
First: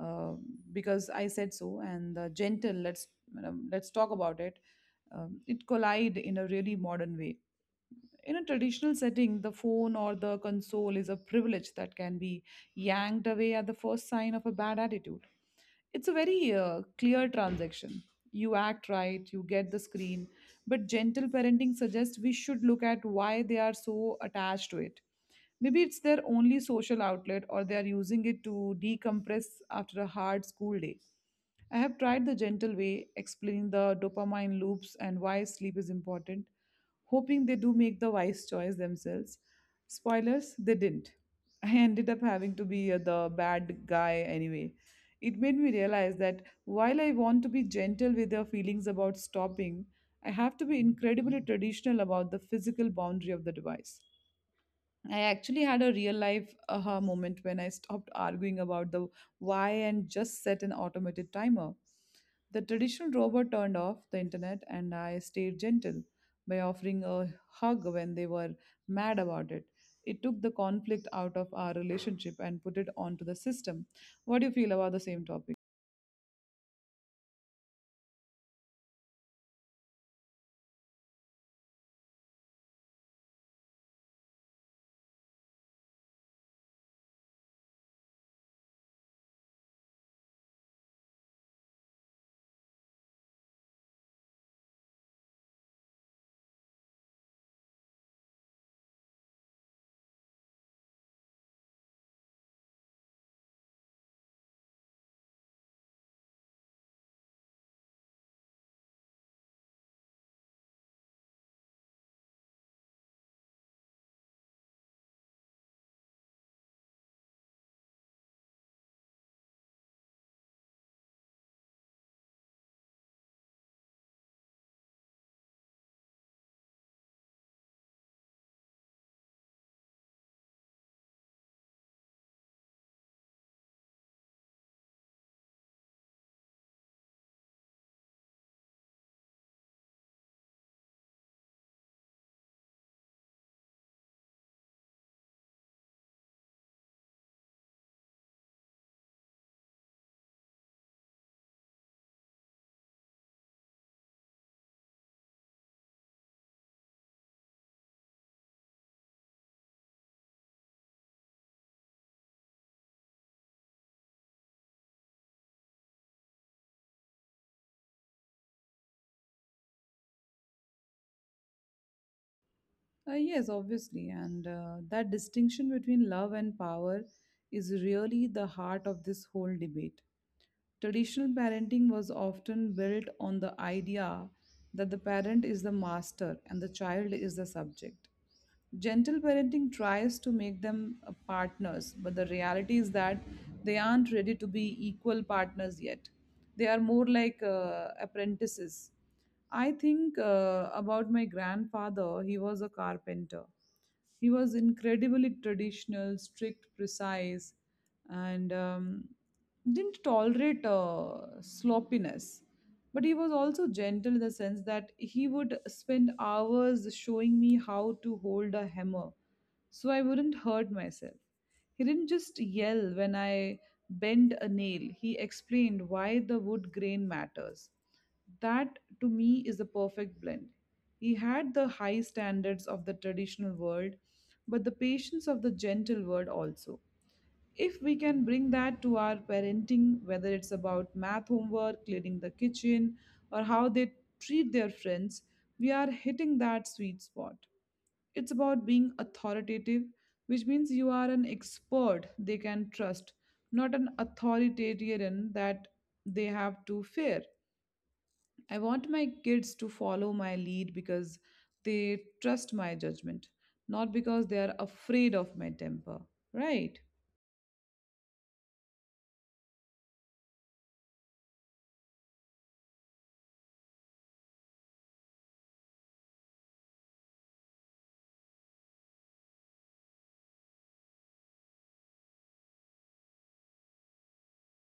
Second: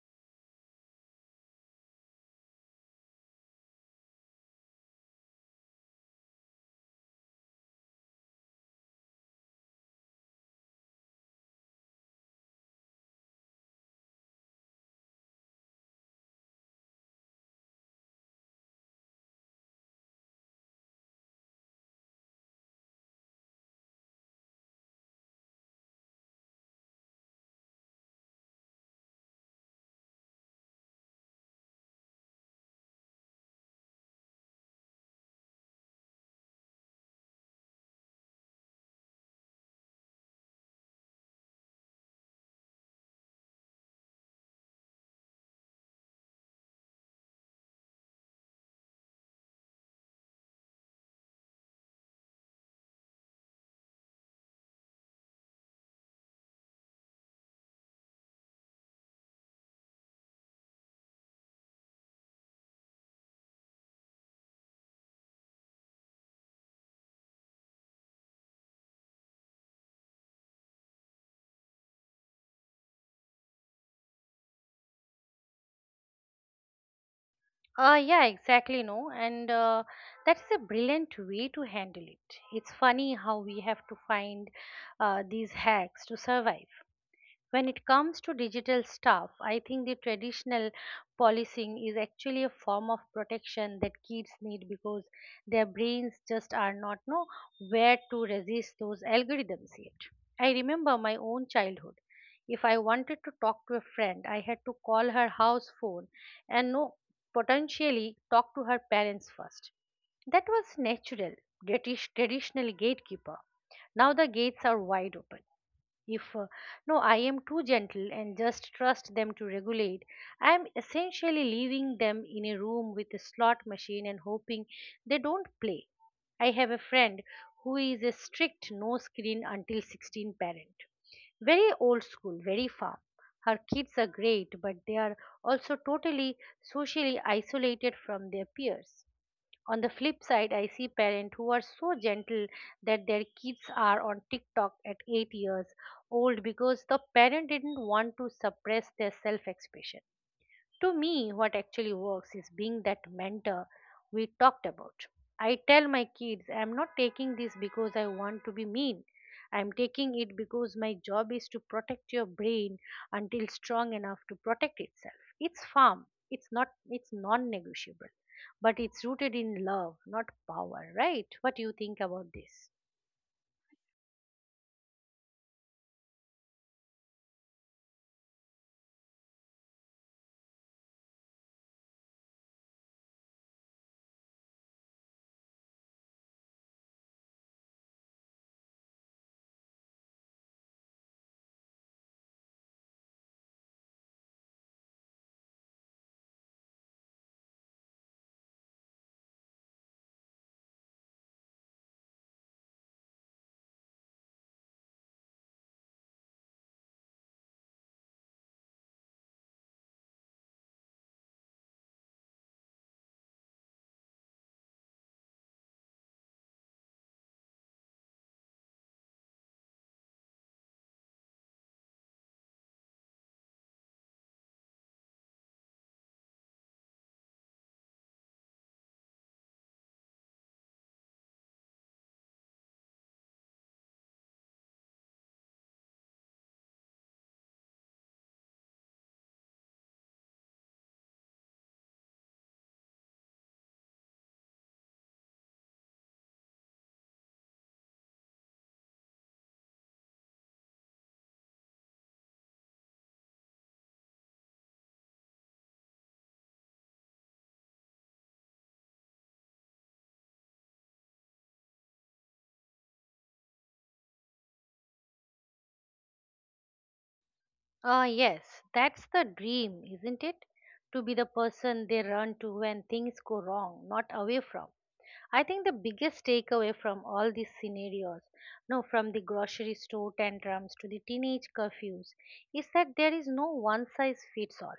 A: uh, because I said so, and the gentle, let's talk about it. It collide in a really modern way. In a traditional setting, the phone or the console is a privilege that can be yanked away at the first sign of a bad attitude. It's a very clear transaction. You act right, you get the screen. But gentle parenting suggests we should look at why they are so attached to it. Maybe it's their only social outlet or they are using it to decompress after a hard school day. I have tried the gentle way, explaining the dopamine loops and why sleep is important, hoping they do make the wise choice themselves. Spoilers, they didn't. I ended up having to be the bad guy anyway. It made me realize that while I want to be gentle with their feelings about stopping, I have to be incredibly traditional about the physical boundary of the device. I actually had a real life aha moment when I stopped arguing about the why and just set an automated timer. The traditional robot turned off the internet and I stayed gentle by offering a hug when they were mad about it. It took the conflict out of our relationship and put it onto the system. What do you feel about the same topic?
B: Ah, yeah, exactly. No, and that's a brilliant way to handle it. It's funny how we have to find these hacks to survive. When it comes to digital stuff, I think the traditional policing is actually a form of protection that kids need because their brains just are not know where to resist those algorithms yet. I remember my own childhood. If I wanted to talk to a friend, I had to call her house phone and no potentially talk to her parents first. That was natural, traditional gatekeeper. Now the gates are wide open. If no, I am too gentle and just trust them to regulate, I am essentially leaving them in a room with a slot machine and hoping they don't play. I have a friend who is a strict no screen until 16 parent. Very old school, very firm. Her kids are great, but they are also totally socially isolated from their peers. On the flip side, I see parents who are so gentle that their kids are on TikTok at 8 years old because the parent didn't want to suppress their self expression. To me, what actually works is being that mentor we talked about. I tell my kids I'm not taking this because I want to be mean. I'm taking it because my job is to protect your brain until strong enough to protect itself. It's firm. It's not it's non-negotiable, but it's rooted in love, not power, right? What do you think about this?
A: Yes, obviously. And That distinction between love and power is really the heart of this whole debate. Traditional parenting was often built on the idea that the parent is the master and the child is the subject. Gentle parenting tries to make them partners, but the reality is that they aren't ready to be equal partners yet. They are more like apprentices. I think about my grandfather, he was a carpenter. He was incredibly traditional, strict, precise, and didn't tolerate sloppiness. But he was also gentle in the sense that he would spend hours showing me how to hold a hammer so I wouldn't hurt myself. He didn't just yell when I bent a nail, he explained why the wood grain matters. That to me is the perfect blend. He had the high standards of the traditional world but the patience of the gentle word also. If we can bring that to our parenting, whether it's about math homework, cleaning the kitchen, or how they treat their friends, we are hitting that sweet spot. It's about being authoritative, which means you are an expert they can trust, not an authoritarian that they have to fear. I want my kids to follow my lead because they trust my judgment, not because they are afraid of my temper, right?
B: Ah, yes, that's the dream, isn't it? To be the person they run to when things go wrong, not away from. I think the biggest takeaway from all these scenarios, no, from the grocery store tantrums to the teenage curfews, is that there is no one size fits all.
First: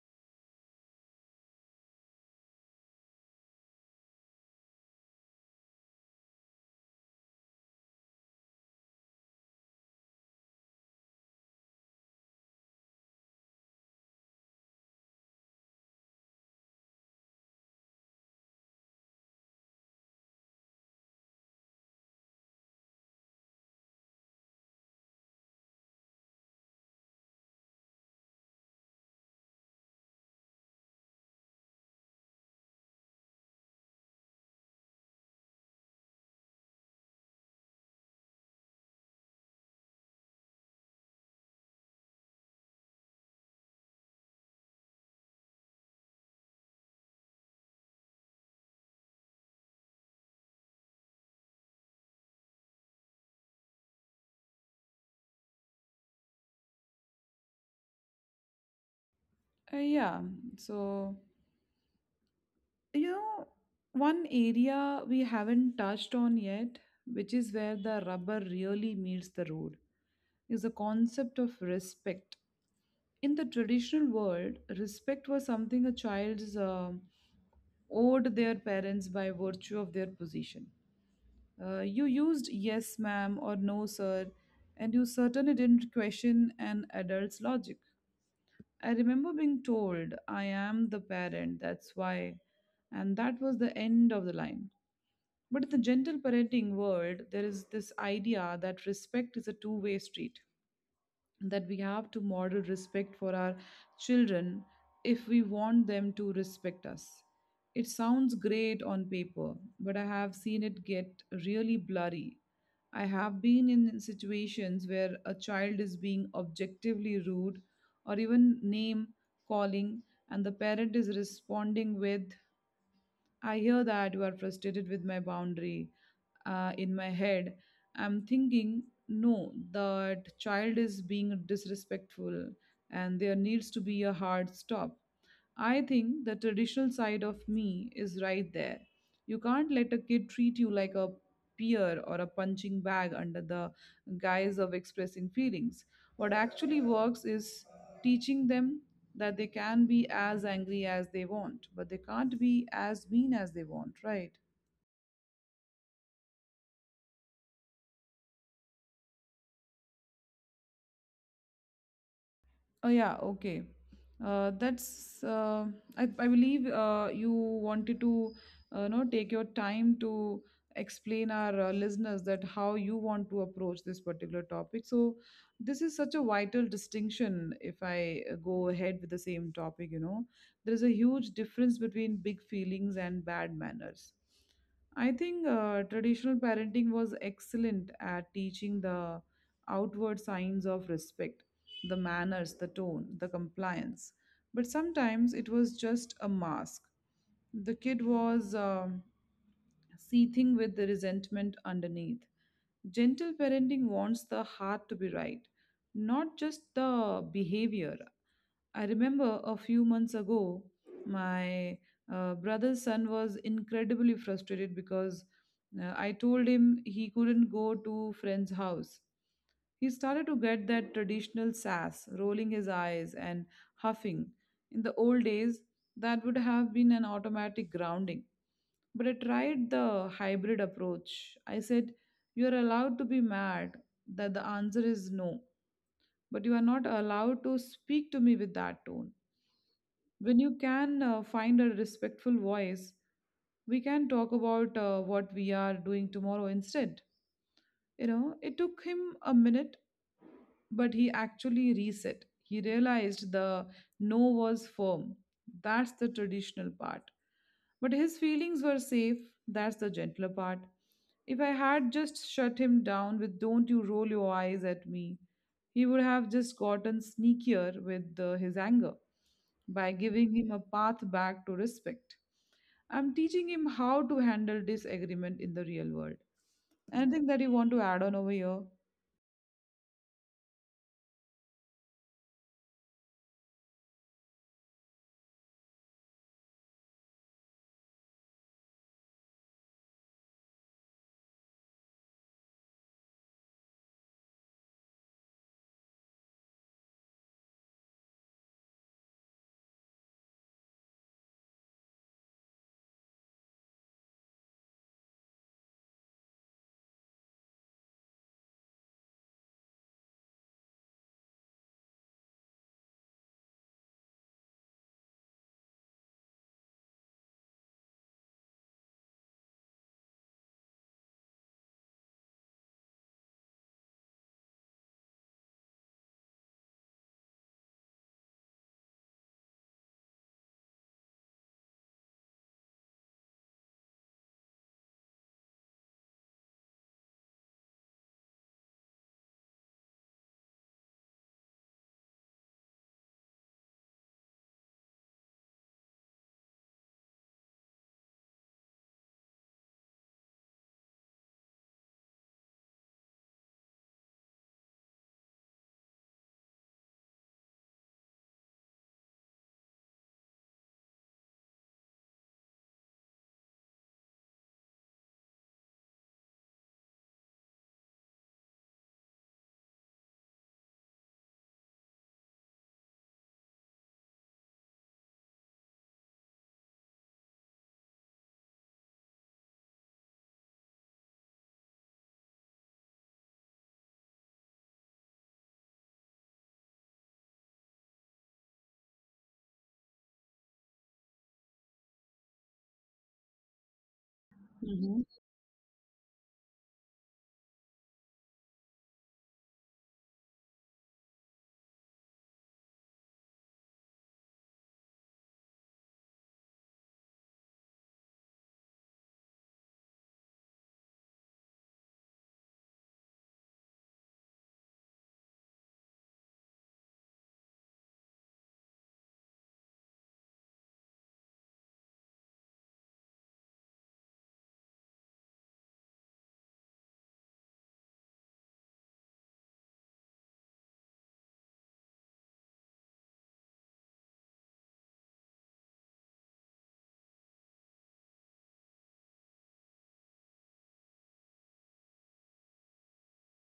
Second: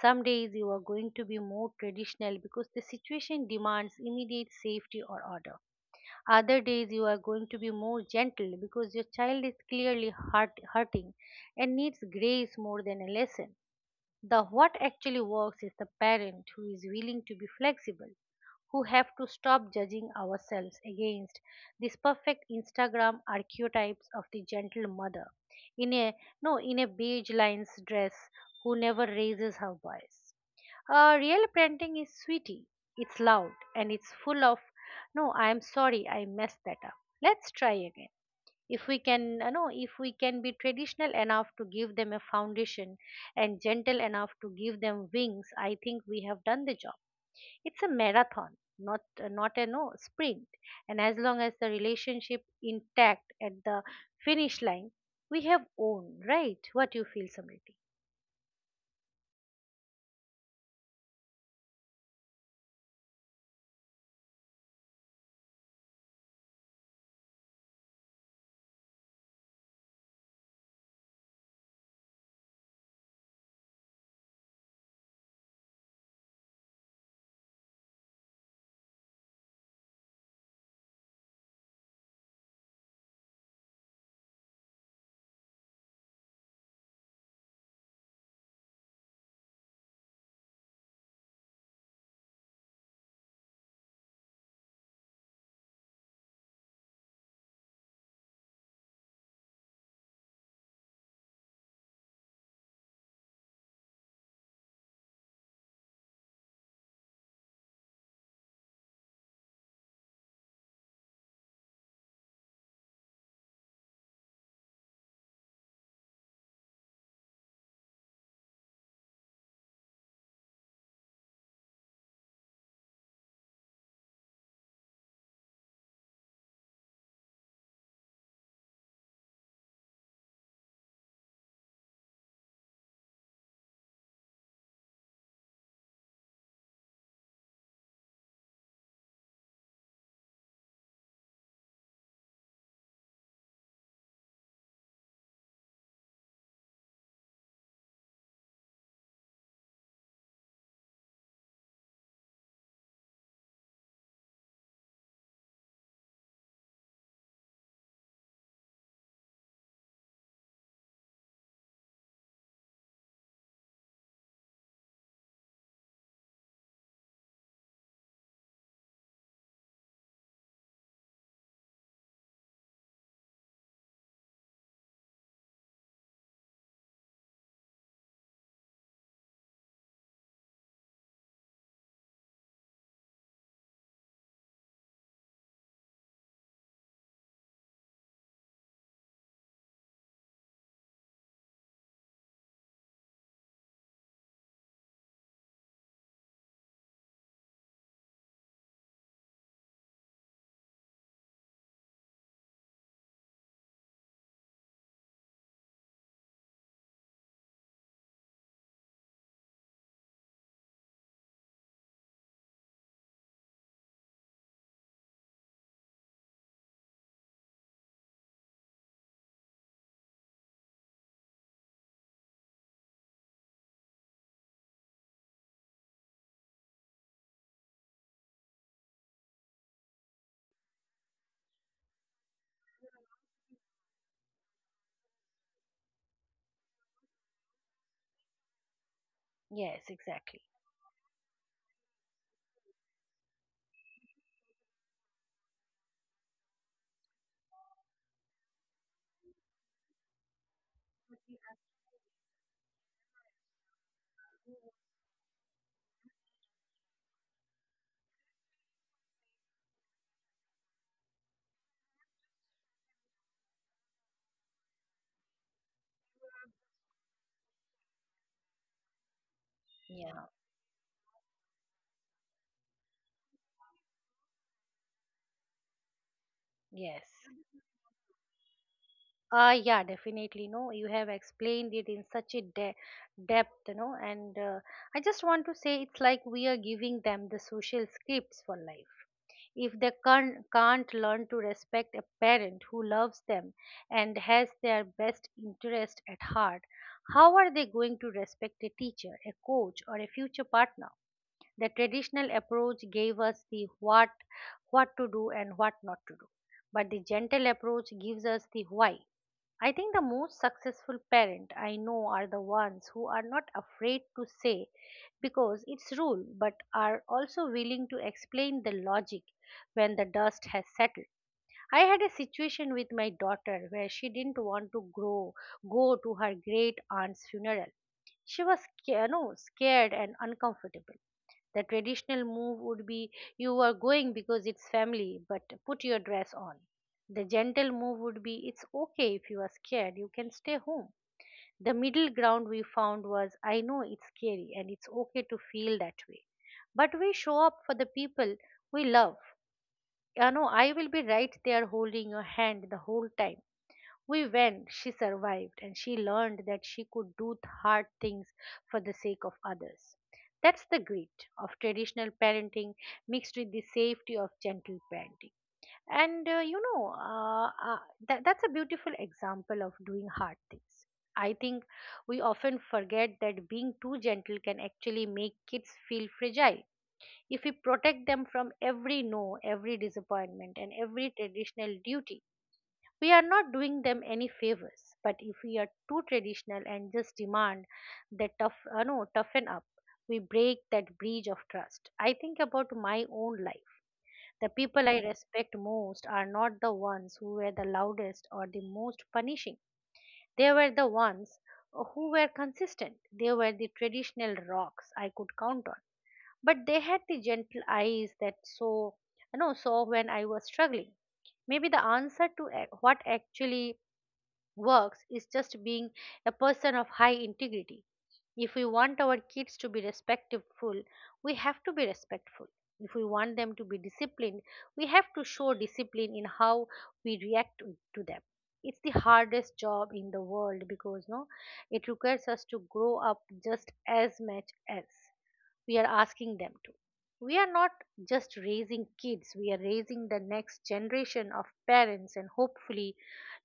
B: Some days you are going to be more traditional because the situation demands immediate safety or order, other days you are going to be more gentle because your child is clearly hurt, hurting and needs grace more than a lesson. The what actually works is the parent who is willing to be flexible, who have to stop judging ourselves against these perfect Instagram archetypes of the gentle mother in a no in a beige lines dress who never raises her voice. Real parenting is sweetie. It's loud and it's full of, no, I'm sorry, I messed that up. Let's try again. If we can, you know, if we can be traditional enough to give them a foundation and gentle enough to give them wings, I think we have done the job. It's a marathon, not not a no sprint. And as long as the relationship intact at the finish line, we have owned, right? What you feel, Samriti?
A: Yeah, so, you know, one area we haven't touched on yet, which is where the rubber really meets the road, is the concept of respect. In the traditional world, respect was something a child owed their parents by virtue of their position. You used yes, ma'am, or no, sir, and you certainly didn't question an adult's logic. I remember being told, "I am the parent, that's why." And that was the end of the line. But in the gentle parenting world, there is this idea that respect is a two-way street, that we have to model respect for our children if we want them to respect us. It sounds great on paper, but I have seen it get really blurry. I have been in situations where a child is being objectively rude or even name calling, and the parent is responding with, "I hear that you are frustrated with my boundary." In my head, I'm thinking, no, that child is being disrespectful and there needs to be a hard stop. I think the traditional side of me is right there. You can't let a kid treat you like a peer or a punching bag under the guise of expressing feelings. What actually works is teaching them that they can be as angry as they want, but they can't be as mean as they want, right? Oh yeah, okay. That's I believe you wanted to know, take your time to explain our listeners that how you want to approach this particular topic. So this is such a vital distinction if I go ahead with the same topic, There is a huge difference between big feelings and bad manners. I think traditional parenting was excellent at teaching the outward signs of respect, the manners, the tone, the compliance. But sometimes it was just a mask. The kid was seething with the resentment underneath. Gentle parenting wants the heart to be right, not just the behavior. I remember a few months ago, my brother's son was incredibly frustrated because I told him he couldn't go to friend's house. He started to get that traditional sass, rolling his eyes and huffing. In the old days, that would have been an automatic grounding. But I tried the hybrid approach. I said, "You're allowed to be mad, that the answer is no, but you are not allowed to speak to me with that tone.
B: Yes,
A: When
B: exactly.
A: you can find a respectful voice, we can talk about what we are doing tomorrow instead." You know, it took him a minute, but he actually reset. He realized the no was firm. That's the traditional part. But his feelings were safe. That's the gentler part. If I had just shut him down with "don't you roll your eyes at me," he would have just gotten sneakier with his anger. By
B: Yeah.
A: giving him a path back to respect, I'm teaching him how to handle disagreement in the real world.
B: Yes.
A: Anything that you want to add on over here?
B: Yeah, definitely. No, you have explained it in such a depth, you know, and I just want to say it's like we are giving them the social scripts for life. If they can't learn to respect a parent who loves them and has their best interest at heart, how are they going to respect a teacher, a coach, or a future partner? The traditional approach gave us the what to do and what not to do, but the gentle approach gives us the why. I think the most successful parent I know are the ones who are not afraid to say because it's rule but are also willing to explain the logic when the dust has settled. I had a situation with my daughter where she didn't want to grow go to her great aunt's funeral. She was sca- no, scared and uncomfortable. The traditional move would be you are going because it's family, but put your dress on. The gentle move would be it's okay if you are scared, you can stay home. The middle ground we found was I know it's scary and it's okay to feel that way. But we show up for the people we love. You know, I will be right there holding your hand the whole time. We went, she survived, and she learned that she could do hard things for the sake of others. That's the grit of traditional parenting mixed with the safety of gentle parenting. And you know, that, that's a beautiful example of doing hard things. I think we often forget that being too gentle can actually make kids feel fragile. If we protect them from every no, every disappointment, and every traditional duty, we are not doing them any favors. But if we are too traditional and just demand that tough, no, toughen up, we break that bridge of trust. I think about my own life. The people I respect most are not the ones who were the loudest or the most punishing. They were the ones who were consistent. They were the traditional rocks I could count on. But they had the gentle eyes that saw, you know, saw when I was struggling. Maybe the answer to what actually works is just being a person of high integrity. If we want our kids to be respectful, we have to be respectful. If we want them to be disciplined, we have to show discipline in how we react to them. It's the hardest job in the world because no, it requires us to grow up just as much as we are asking them to. We are not just raising kids, we are raising the next generation of parents, and hopefully,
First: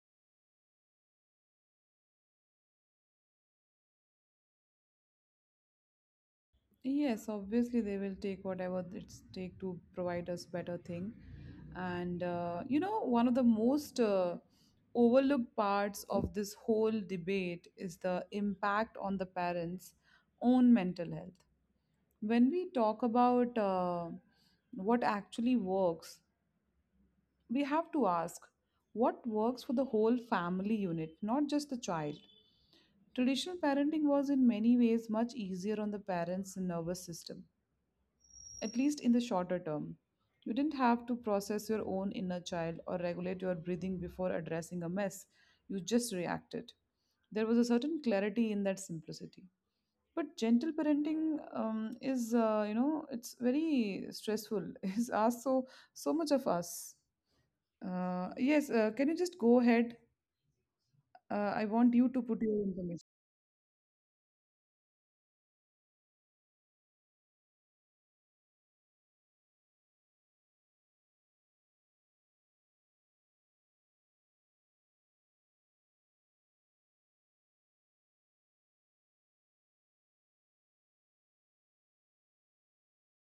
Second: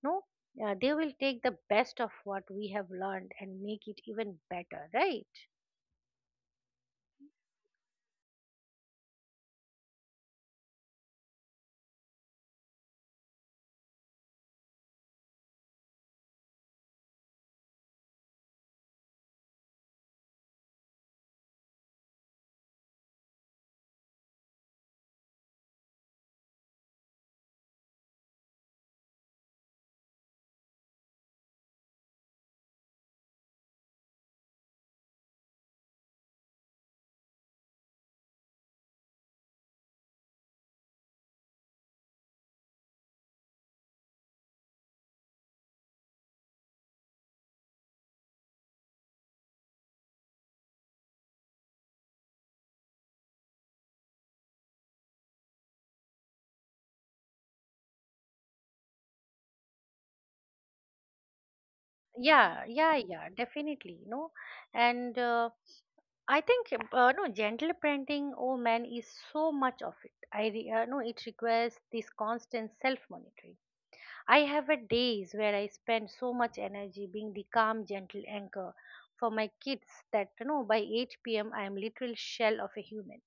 B: no, they will take the best of what we have learned and make it even better, right?
A: Yes, obviously they will take whatever it's take to provide us better thing. And you know, one of the most overlooked parts of this whole debate is the impact on the parents' own mental health. When we talk about what actually works, we have to ask what works for the whole family unit, not just the child. Traditional parenting was in many ways much easier on the parents' nervous system, at least in the shorter term. You didn't have to process your own inner child or regulate your breathing before addressing a mess. You just reacted. There was a certain clarity in that simplicity. But gentle parenting you know, it's very stressful. It's asked so much of us. Yes, can you just go ahead? I want you to put
B: Yeah,
A: your
B: yeah,
A: information.
B: yeah, definitely. No. And I think no gentle parenting, oh man, is so much of it. I re- no It requires this constant self monitoring. I have a days where I spend so much energy being the calm, gentle anchor for my kids that you know by 8 p.m. I am literal shell of a human.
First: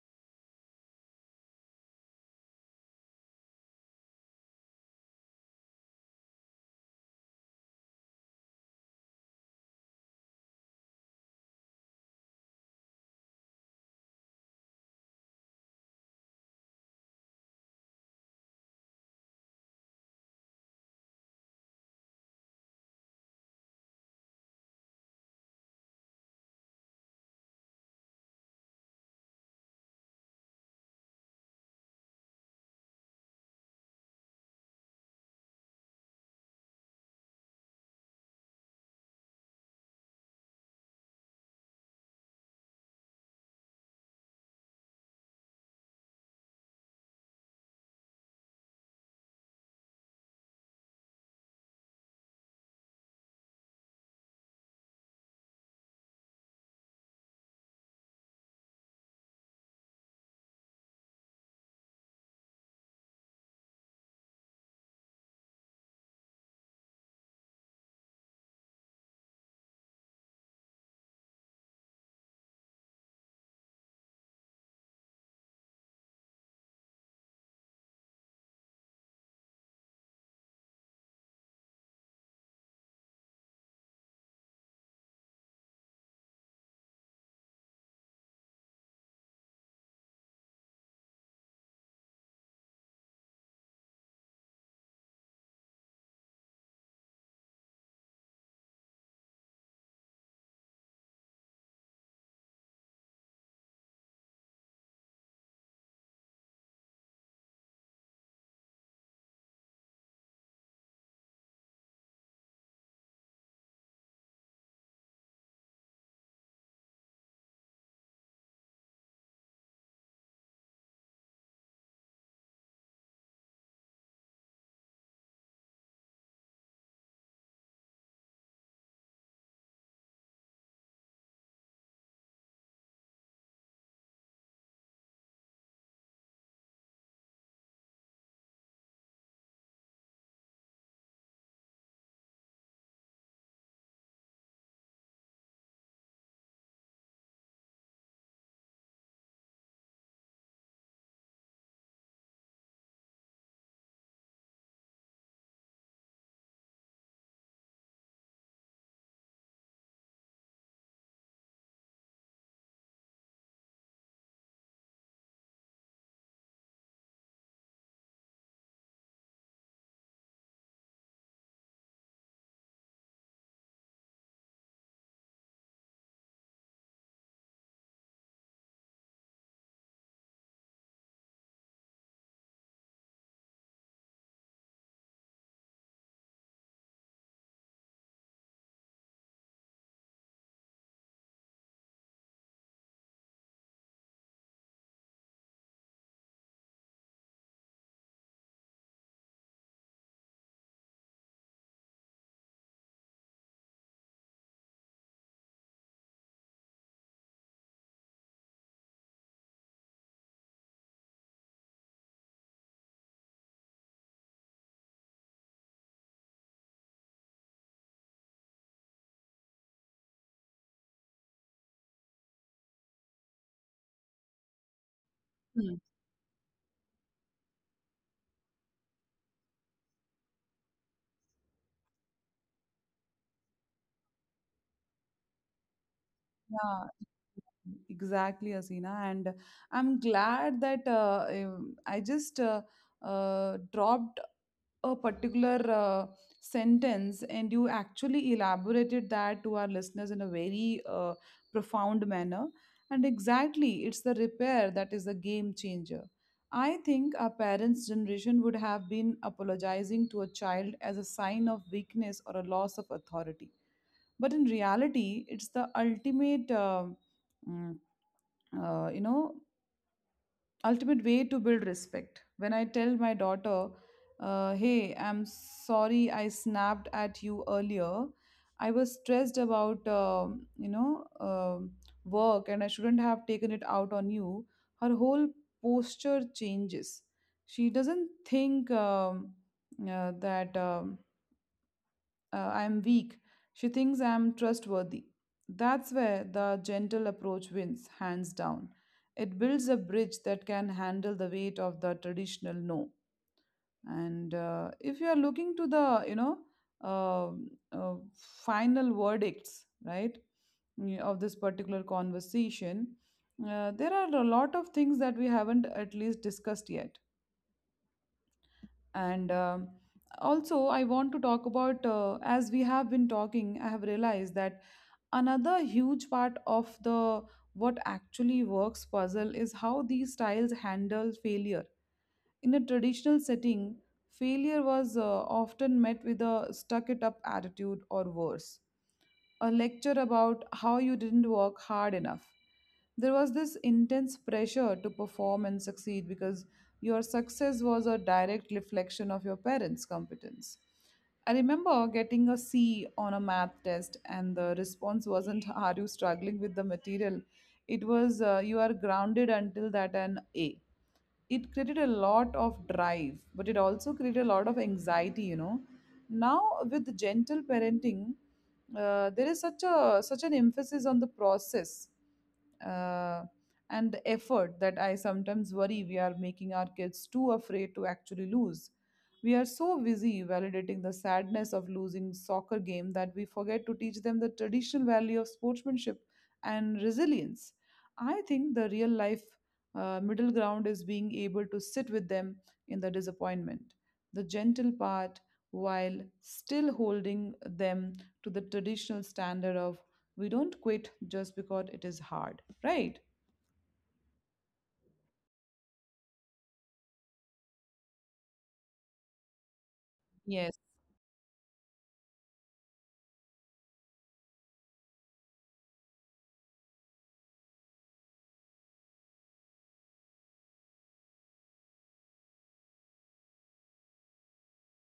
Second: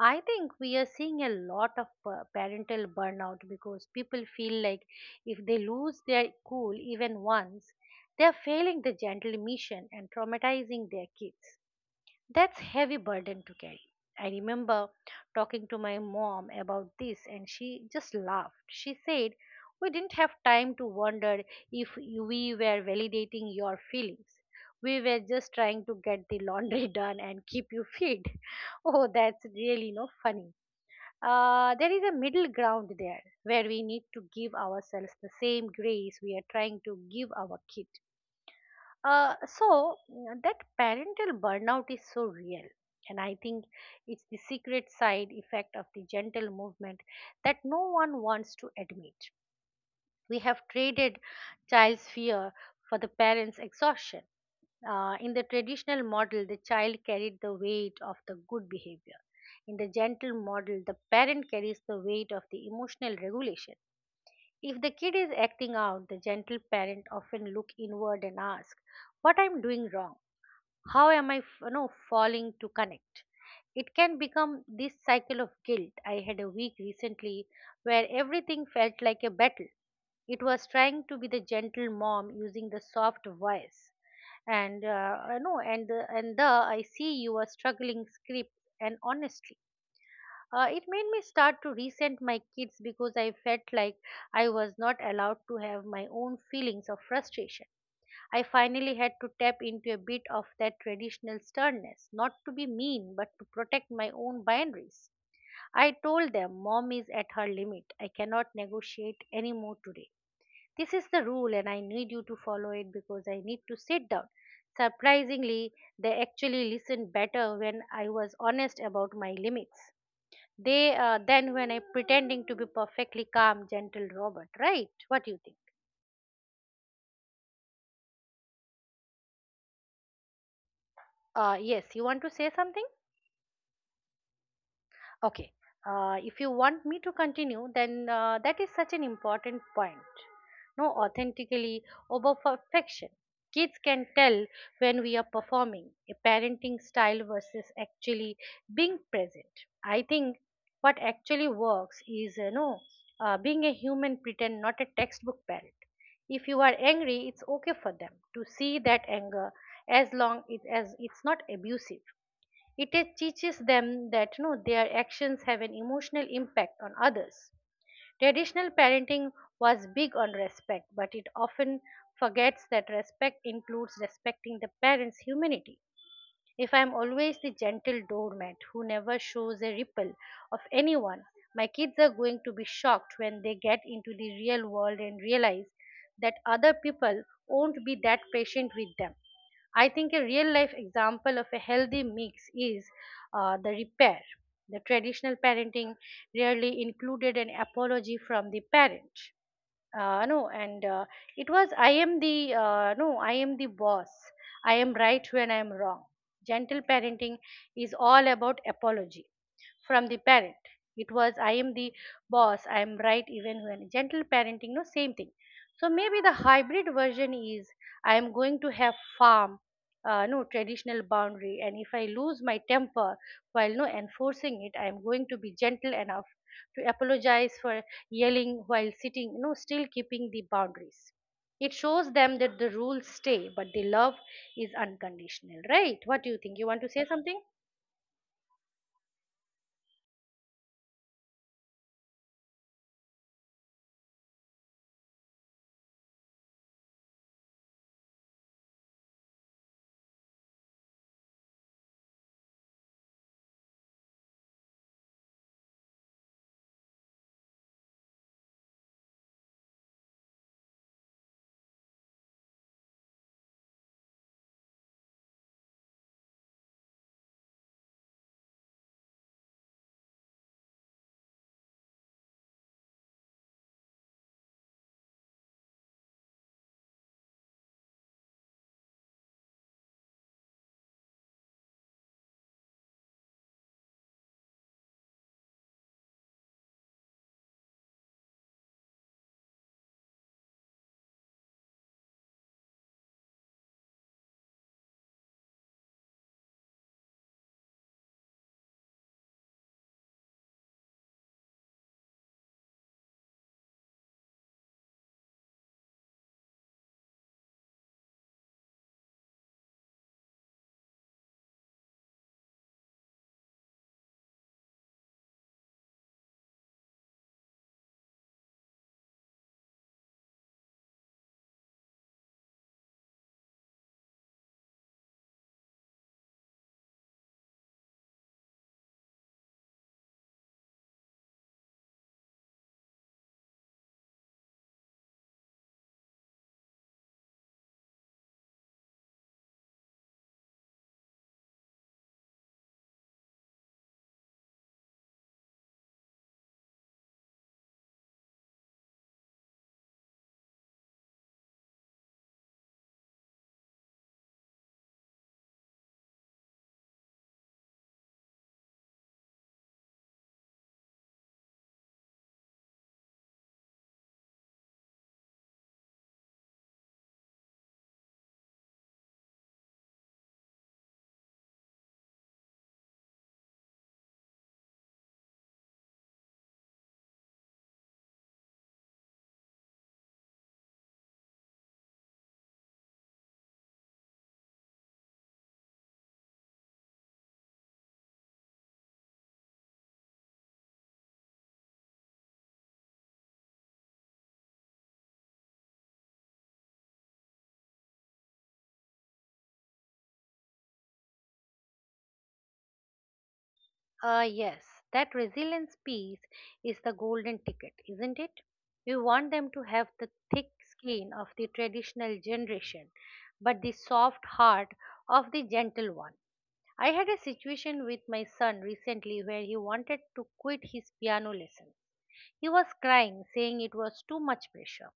B: I think we are seeing a lot of parental burnout because people feel like if they lose their cool even once, they are failing the gentle mission and traumatizing their kids. That's heavy burden to carry. I remember talking to my mom about this and she just laughed. She said, "We didn't have time to wonder if we were validating your feelings. We were just trying to get the laundry done and keep you fed." Oh, that's really no funny. There is a middle ground there where we need to give ourselves the same grace we are trying to give our kid. So that parental burnout is so real, and I think it's the secret side effect of the gentle movement that no one wants to admit. We have traded child's fear for the parent's exhaustion. In the traditional model, the child carried the weight of the good behavior. In the gentle model, the parent carries the weight of the emotional regulation. If the kid is acting out, the gentle parent often look inward and ask, "What I'm doing wrong?" How am I falling to connect. It can become this cycle of guilt. I had a week recently where everything felt like a battle. It was trying to be the gentle mom using the soft voice and I know and the I see you are struggling script, and honestly, it made me start to resent my kids because I felt like I was not allowed to have my own feelings of frustration. I finally had to tap into a bit of that traditional sternness, not to be mean, but to protect my own boundaries. I told them, Mom is at her limit. I cannot negotiate anymore today. This is the rule, and I need you to follow it because I need to sit down. Surprisingly, they actually listened better when I was honest about my limits. They Then when I pretending to be perfectly calm, gentle Robert, right? What do you think? Yes, you want to say something? Okay. If you want me to continue, then that is such an important point. No, authentically over perfection. Kids can tell when we are performing a parenting style versus actually being present. I think what actually works is, you know, being a human pretend, not a textbook parent. If you are angry, it's okay for them to see that anger as long as it's not abusive. It teaches them that no, their actions have an emotional impact on others. Traditional parenting was big on respect, but it often forgets that respect includes respecting the parents' humanity. If I am always the gentle doormat who never shows a ripple of anyone, my kids are going to be shocked when they get into the real world and realize that other people won't be that patient with them. I think a real life example of a healthy mix is the repair. The traditional parenting rarely included an apology from the parent. No and It was I am the no I am the boss, I am right when I am wrong. Gentle parenting is all about apology from the parent. It was, I am the boss, I am right, even when gentle parenting, no, same thing. So maybe the hybrid version is, I am going to have farm, no, traditional boundary, and if I lose my temper while no enforcing it, I am going to be gentle enough to apologize for yelling while sitting, no, still keeping the boundaries. It shows them that the rules stay, but the love is unconditional, right? What do you think? You
A: Yeah,
B: want to say something?
A: exactly, Asina. And I'm glad that I just dropped a particular sentence, and you actually elaborated that to our listeners in a very profound manner. And exactly, it's the repair that is the game changer. I think our parents' generation would have been apologizing to a child as a sign of weakness or a loss of authority, but in reality it's the ultimate mm, you know, ultimate way to build respect. When I tell my daughter, "Hey, I'm sorry I snapped at you earlier. I was stressed about um work, and I shouldn't have taken it out on you," her whole posture changes. She doesn't think that I am weak. She thinks I am trustworthy. That's where the gentle approach wins, hands down. It builds a bridge that can handle the weight of the traditional no. And if you are looking to the, uh, uh, final verdicts, right, of this particular conversation, there are a lot of things that we haven't at least discussed yet, and also I want to talk about as we have been talking, I have realized that another huge part of the what actually works puzzle is how these styles handle failure. In a traditional setting, failure was often met with a stuck it up attitude or worse. A lecture about how you didn't work hard enough. There was this intense pressure to perform and succeed because your success was a direct reflection of your parents' competence. I remember getting a C on a math test, and the response wasn't, "Are you struggling with the material?" It was, "You are grounded until that an A." It created a lot of drive, but it also created a lot of anxiety, you know. Now with gentle parenting, there is such an emphasis on the process uh, and the effort that I sometimes worry we are making our kids too afraid to actually lose. We are so busy validating the sadness of losing soccer game that we forget to teach them the traditional value of sportsmanship and resilience. I think the real life middle ground is being able to sit with them in the disappointment, the gentle part, while still holding them to the traditional standard of we don't quit just because it is hard, right?
B: Yes, that resilience piece is the golden ticket, isn't it? You want them to have the thick
A: Yes.
B: skin of the traditional generation, but the soft heart of the gentle one. I had a situation with my son recently where he wanted to quit his piano lesson. He was crying, saying it was too much pressure,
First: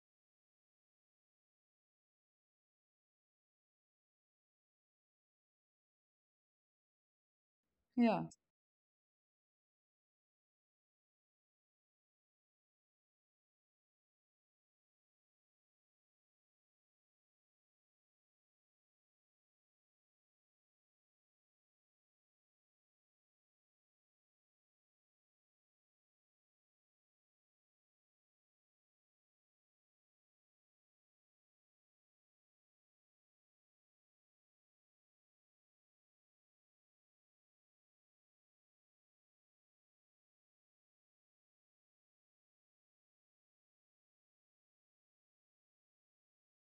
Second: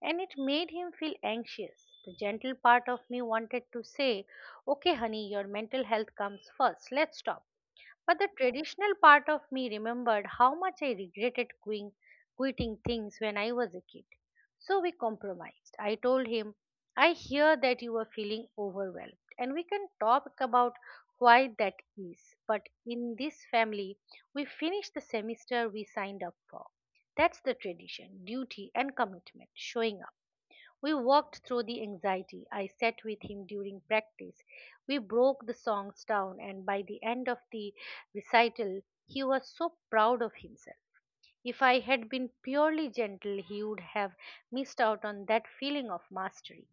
B: and it made him feel anxious. The gentle part of me wanted to say, Okay, honey, your mental health comes first. Let's stop. But
A: Yeah,
B: the traditional part of me remembered how much I regretted quitting things when I was a kid. So we compromised. I told him, I hear that you are feeling overwhelmed, and we can talk about why that is. But in this family, we finish the semester we signed up for. That's the tradition, duty, and commitment showing up. We walked through the anxiety. I sat with him during practice. We broke the songs down, and by the end of the recital, he was so proud of himself. If I had been purely gentle, he would have missed out on that feeling of mastery.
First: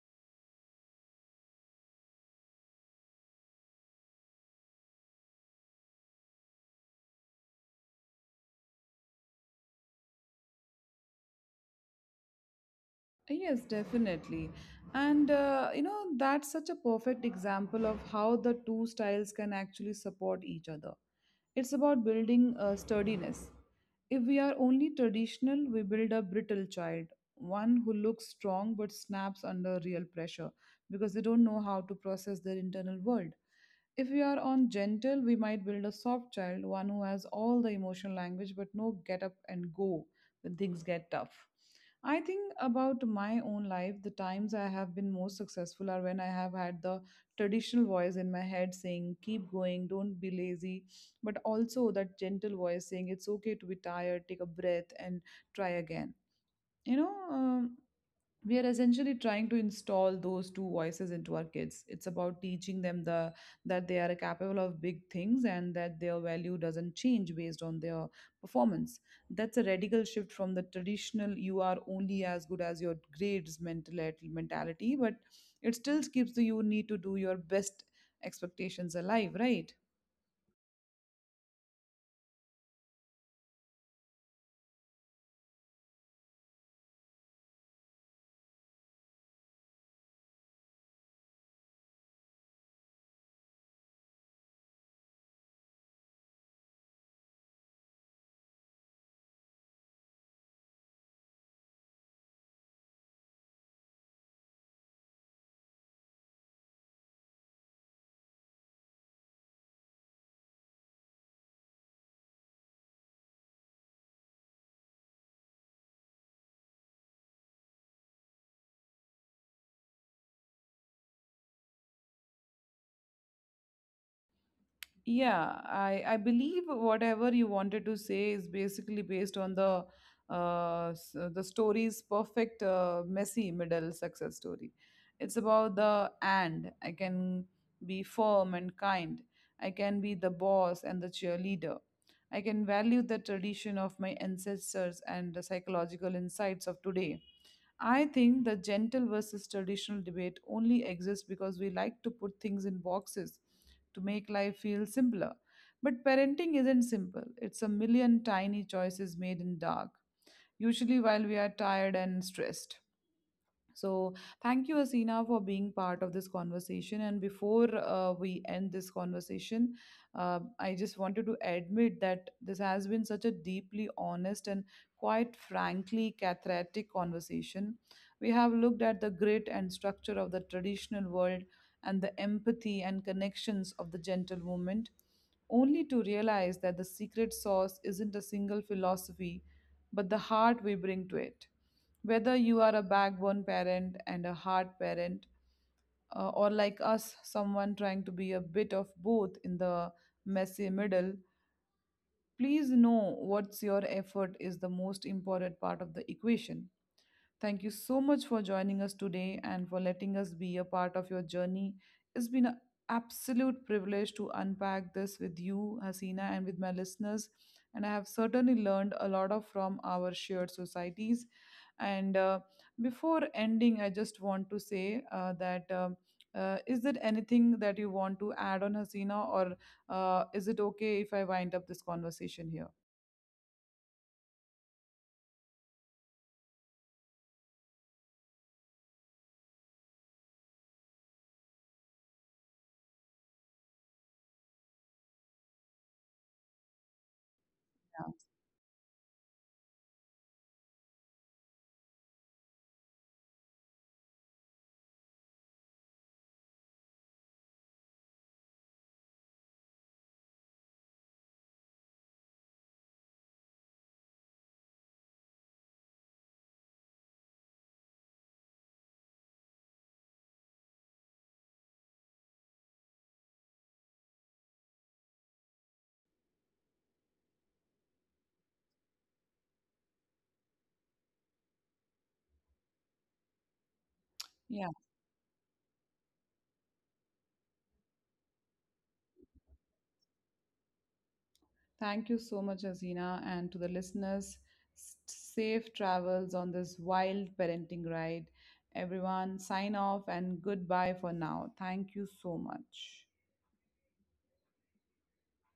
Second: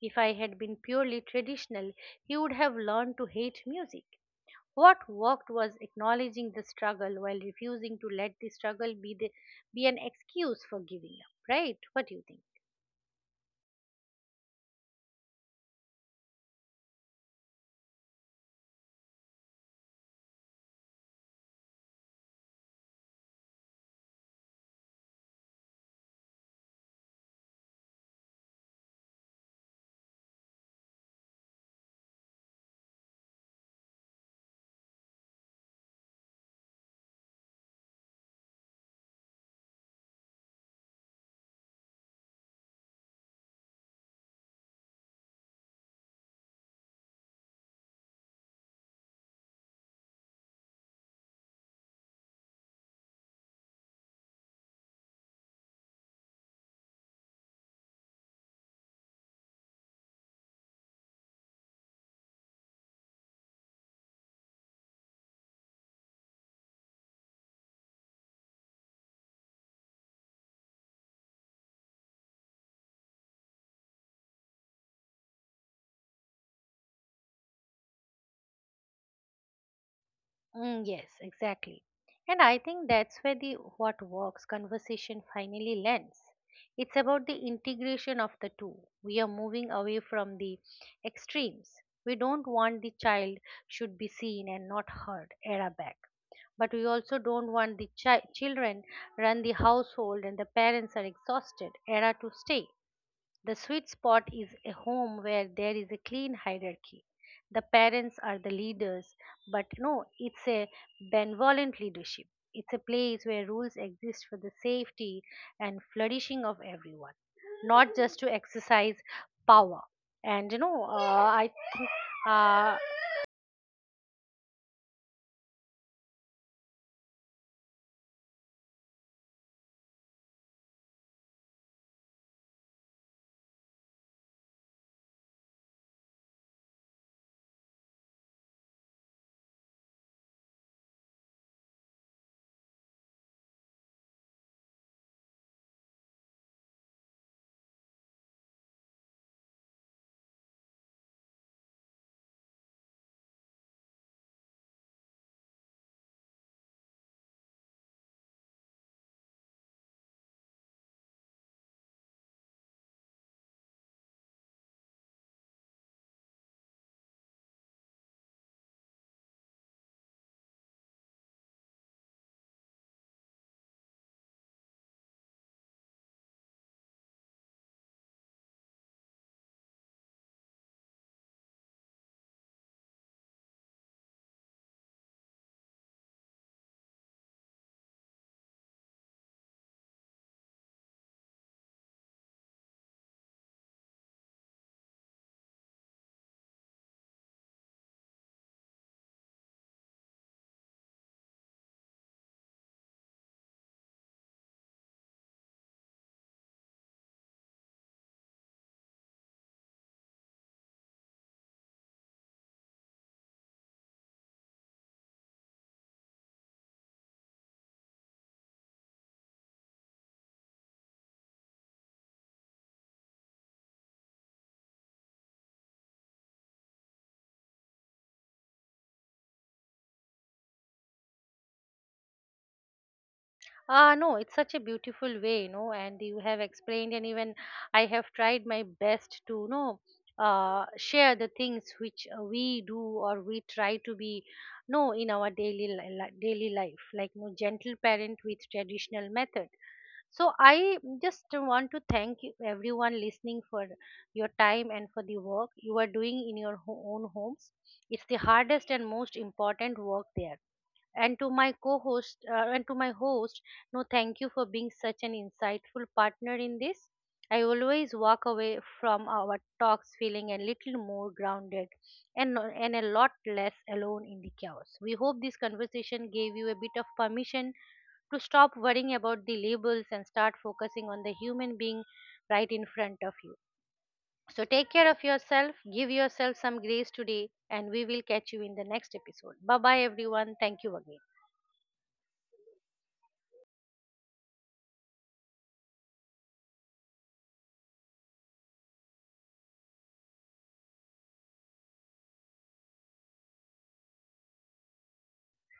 B: If I had been purely traditional, he would have learned to hate music. What worked was acknowledging the struggle while refusing to let the struggle be an excuse for giving up, right? What do you think?
A: yes, definitely. And you know, that's such a perfect example of how the two styles can actually support each other. It's about building sturdiness. If we are only traditional, we build a brittle child, one who looks strong but snaps under real pressure because they don't know how to process their internal world. If we are on gentle, we might build a soft child, one who has all the emotional language but no get up and go when things get tough. I think about my own life, the times I have been most successful are when I have had the traditional voice in my head saying, "Keep going, don't be lazy," but also that gentle voice saying it's okay to be tired, take a breath, and try again. You know, we are essentially trying to install those two voices into our kids. It's about teaching them the that they are capable of big things, and that their value doesn't change based on their performance. That's a radical shift from the traditional "you are only as good as your grades" mentality, but it still keeps the "you need to do your best" expectations alive, right?
B: Mm, yes, exactly. And I think that's where the what works conversation finally lands. It's about the integration of the two. We are moving away from the extremes. We don't want the child should be seen and not heard era back. But we also don't want the children run the household and the parents are exhausted era to stay. The sweet spot is a home where there is a clean hierarchy. The parents are the leaders, but no, it's a benevolent leadership. It's a place where rules exist for the safety and flourishing of everyone, not just to exercise power. And you know, I think uh,
A: Yeah, I believe whatever you wanted to say is basically based on the the story's perfect messy middle success story. It's about the and I can be firm and kind. I can be the boss and the cheerleader. I can value the tradition of my ancestors and the psychological insights of today. I think the gentle versus traditional debate only exists because we like to put things in boxes to make life feel simpler. But parenting isn't simple, it's a million tiny choices made in dark, usually while we are tired and stressed. So, thank you, Asina, for being part of this conversation. And before we end this conversation, I just wanted to admit that this has been such a deeply honest and quite frankly cathartic conversation. We have looked at the grit and structure of the traditional world and the empathy and connections of the gentle movement, only to realize that the secret sauce isn't a single philosophy, but the heart we bring to it, whether you are a backbone parent and a hard parent, or like us, someone trying to be a bit of both in the messy middle, please know what's your effort is the most important part of the equation. Thank you so much for joining us today and for letting us be a part of your journey. It's been an absolute privilege to unpack this with you, Hasina, and with my listeners. And I have certainly learned a lot of from our shared societies. And before ending, I just want to say that is there anything that you want to add on, Hasina, or is it okay if I wind up this conversation here?
B: Ah, no, it's such a beautiful way, you know, and you have explained, and even I have tried my best to, you know, share the things which we do or we try to be, no, in our daily daily life, like you gentle parent with traditional method. So I just want to thank you, everyone listening for your time and for the work you are doing in your own homes. It's the hardest and most important work there, and to my host, no, thank you for being such an insightful partner in this. I always walk away from our talks feeling a little more grounded and no- and a lot less alone in the chaos. We hope this conversation gave you a bit of permission to stop worrying about the labels and start focusing on the human being right in front of you. So
A: Yeah.
B: take care of yourself, give yourself some grace today, and we will catch you in the next episode. Bye bye, everyone. Thank you again.
A: Thank you so much, Azina, and to the listeners. Safe travels on this wild parenting ride. Everyone, sign off and goodbye for now. Thank you so much.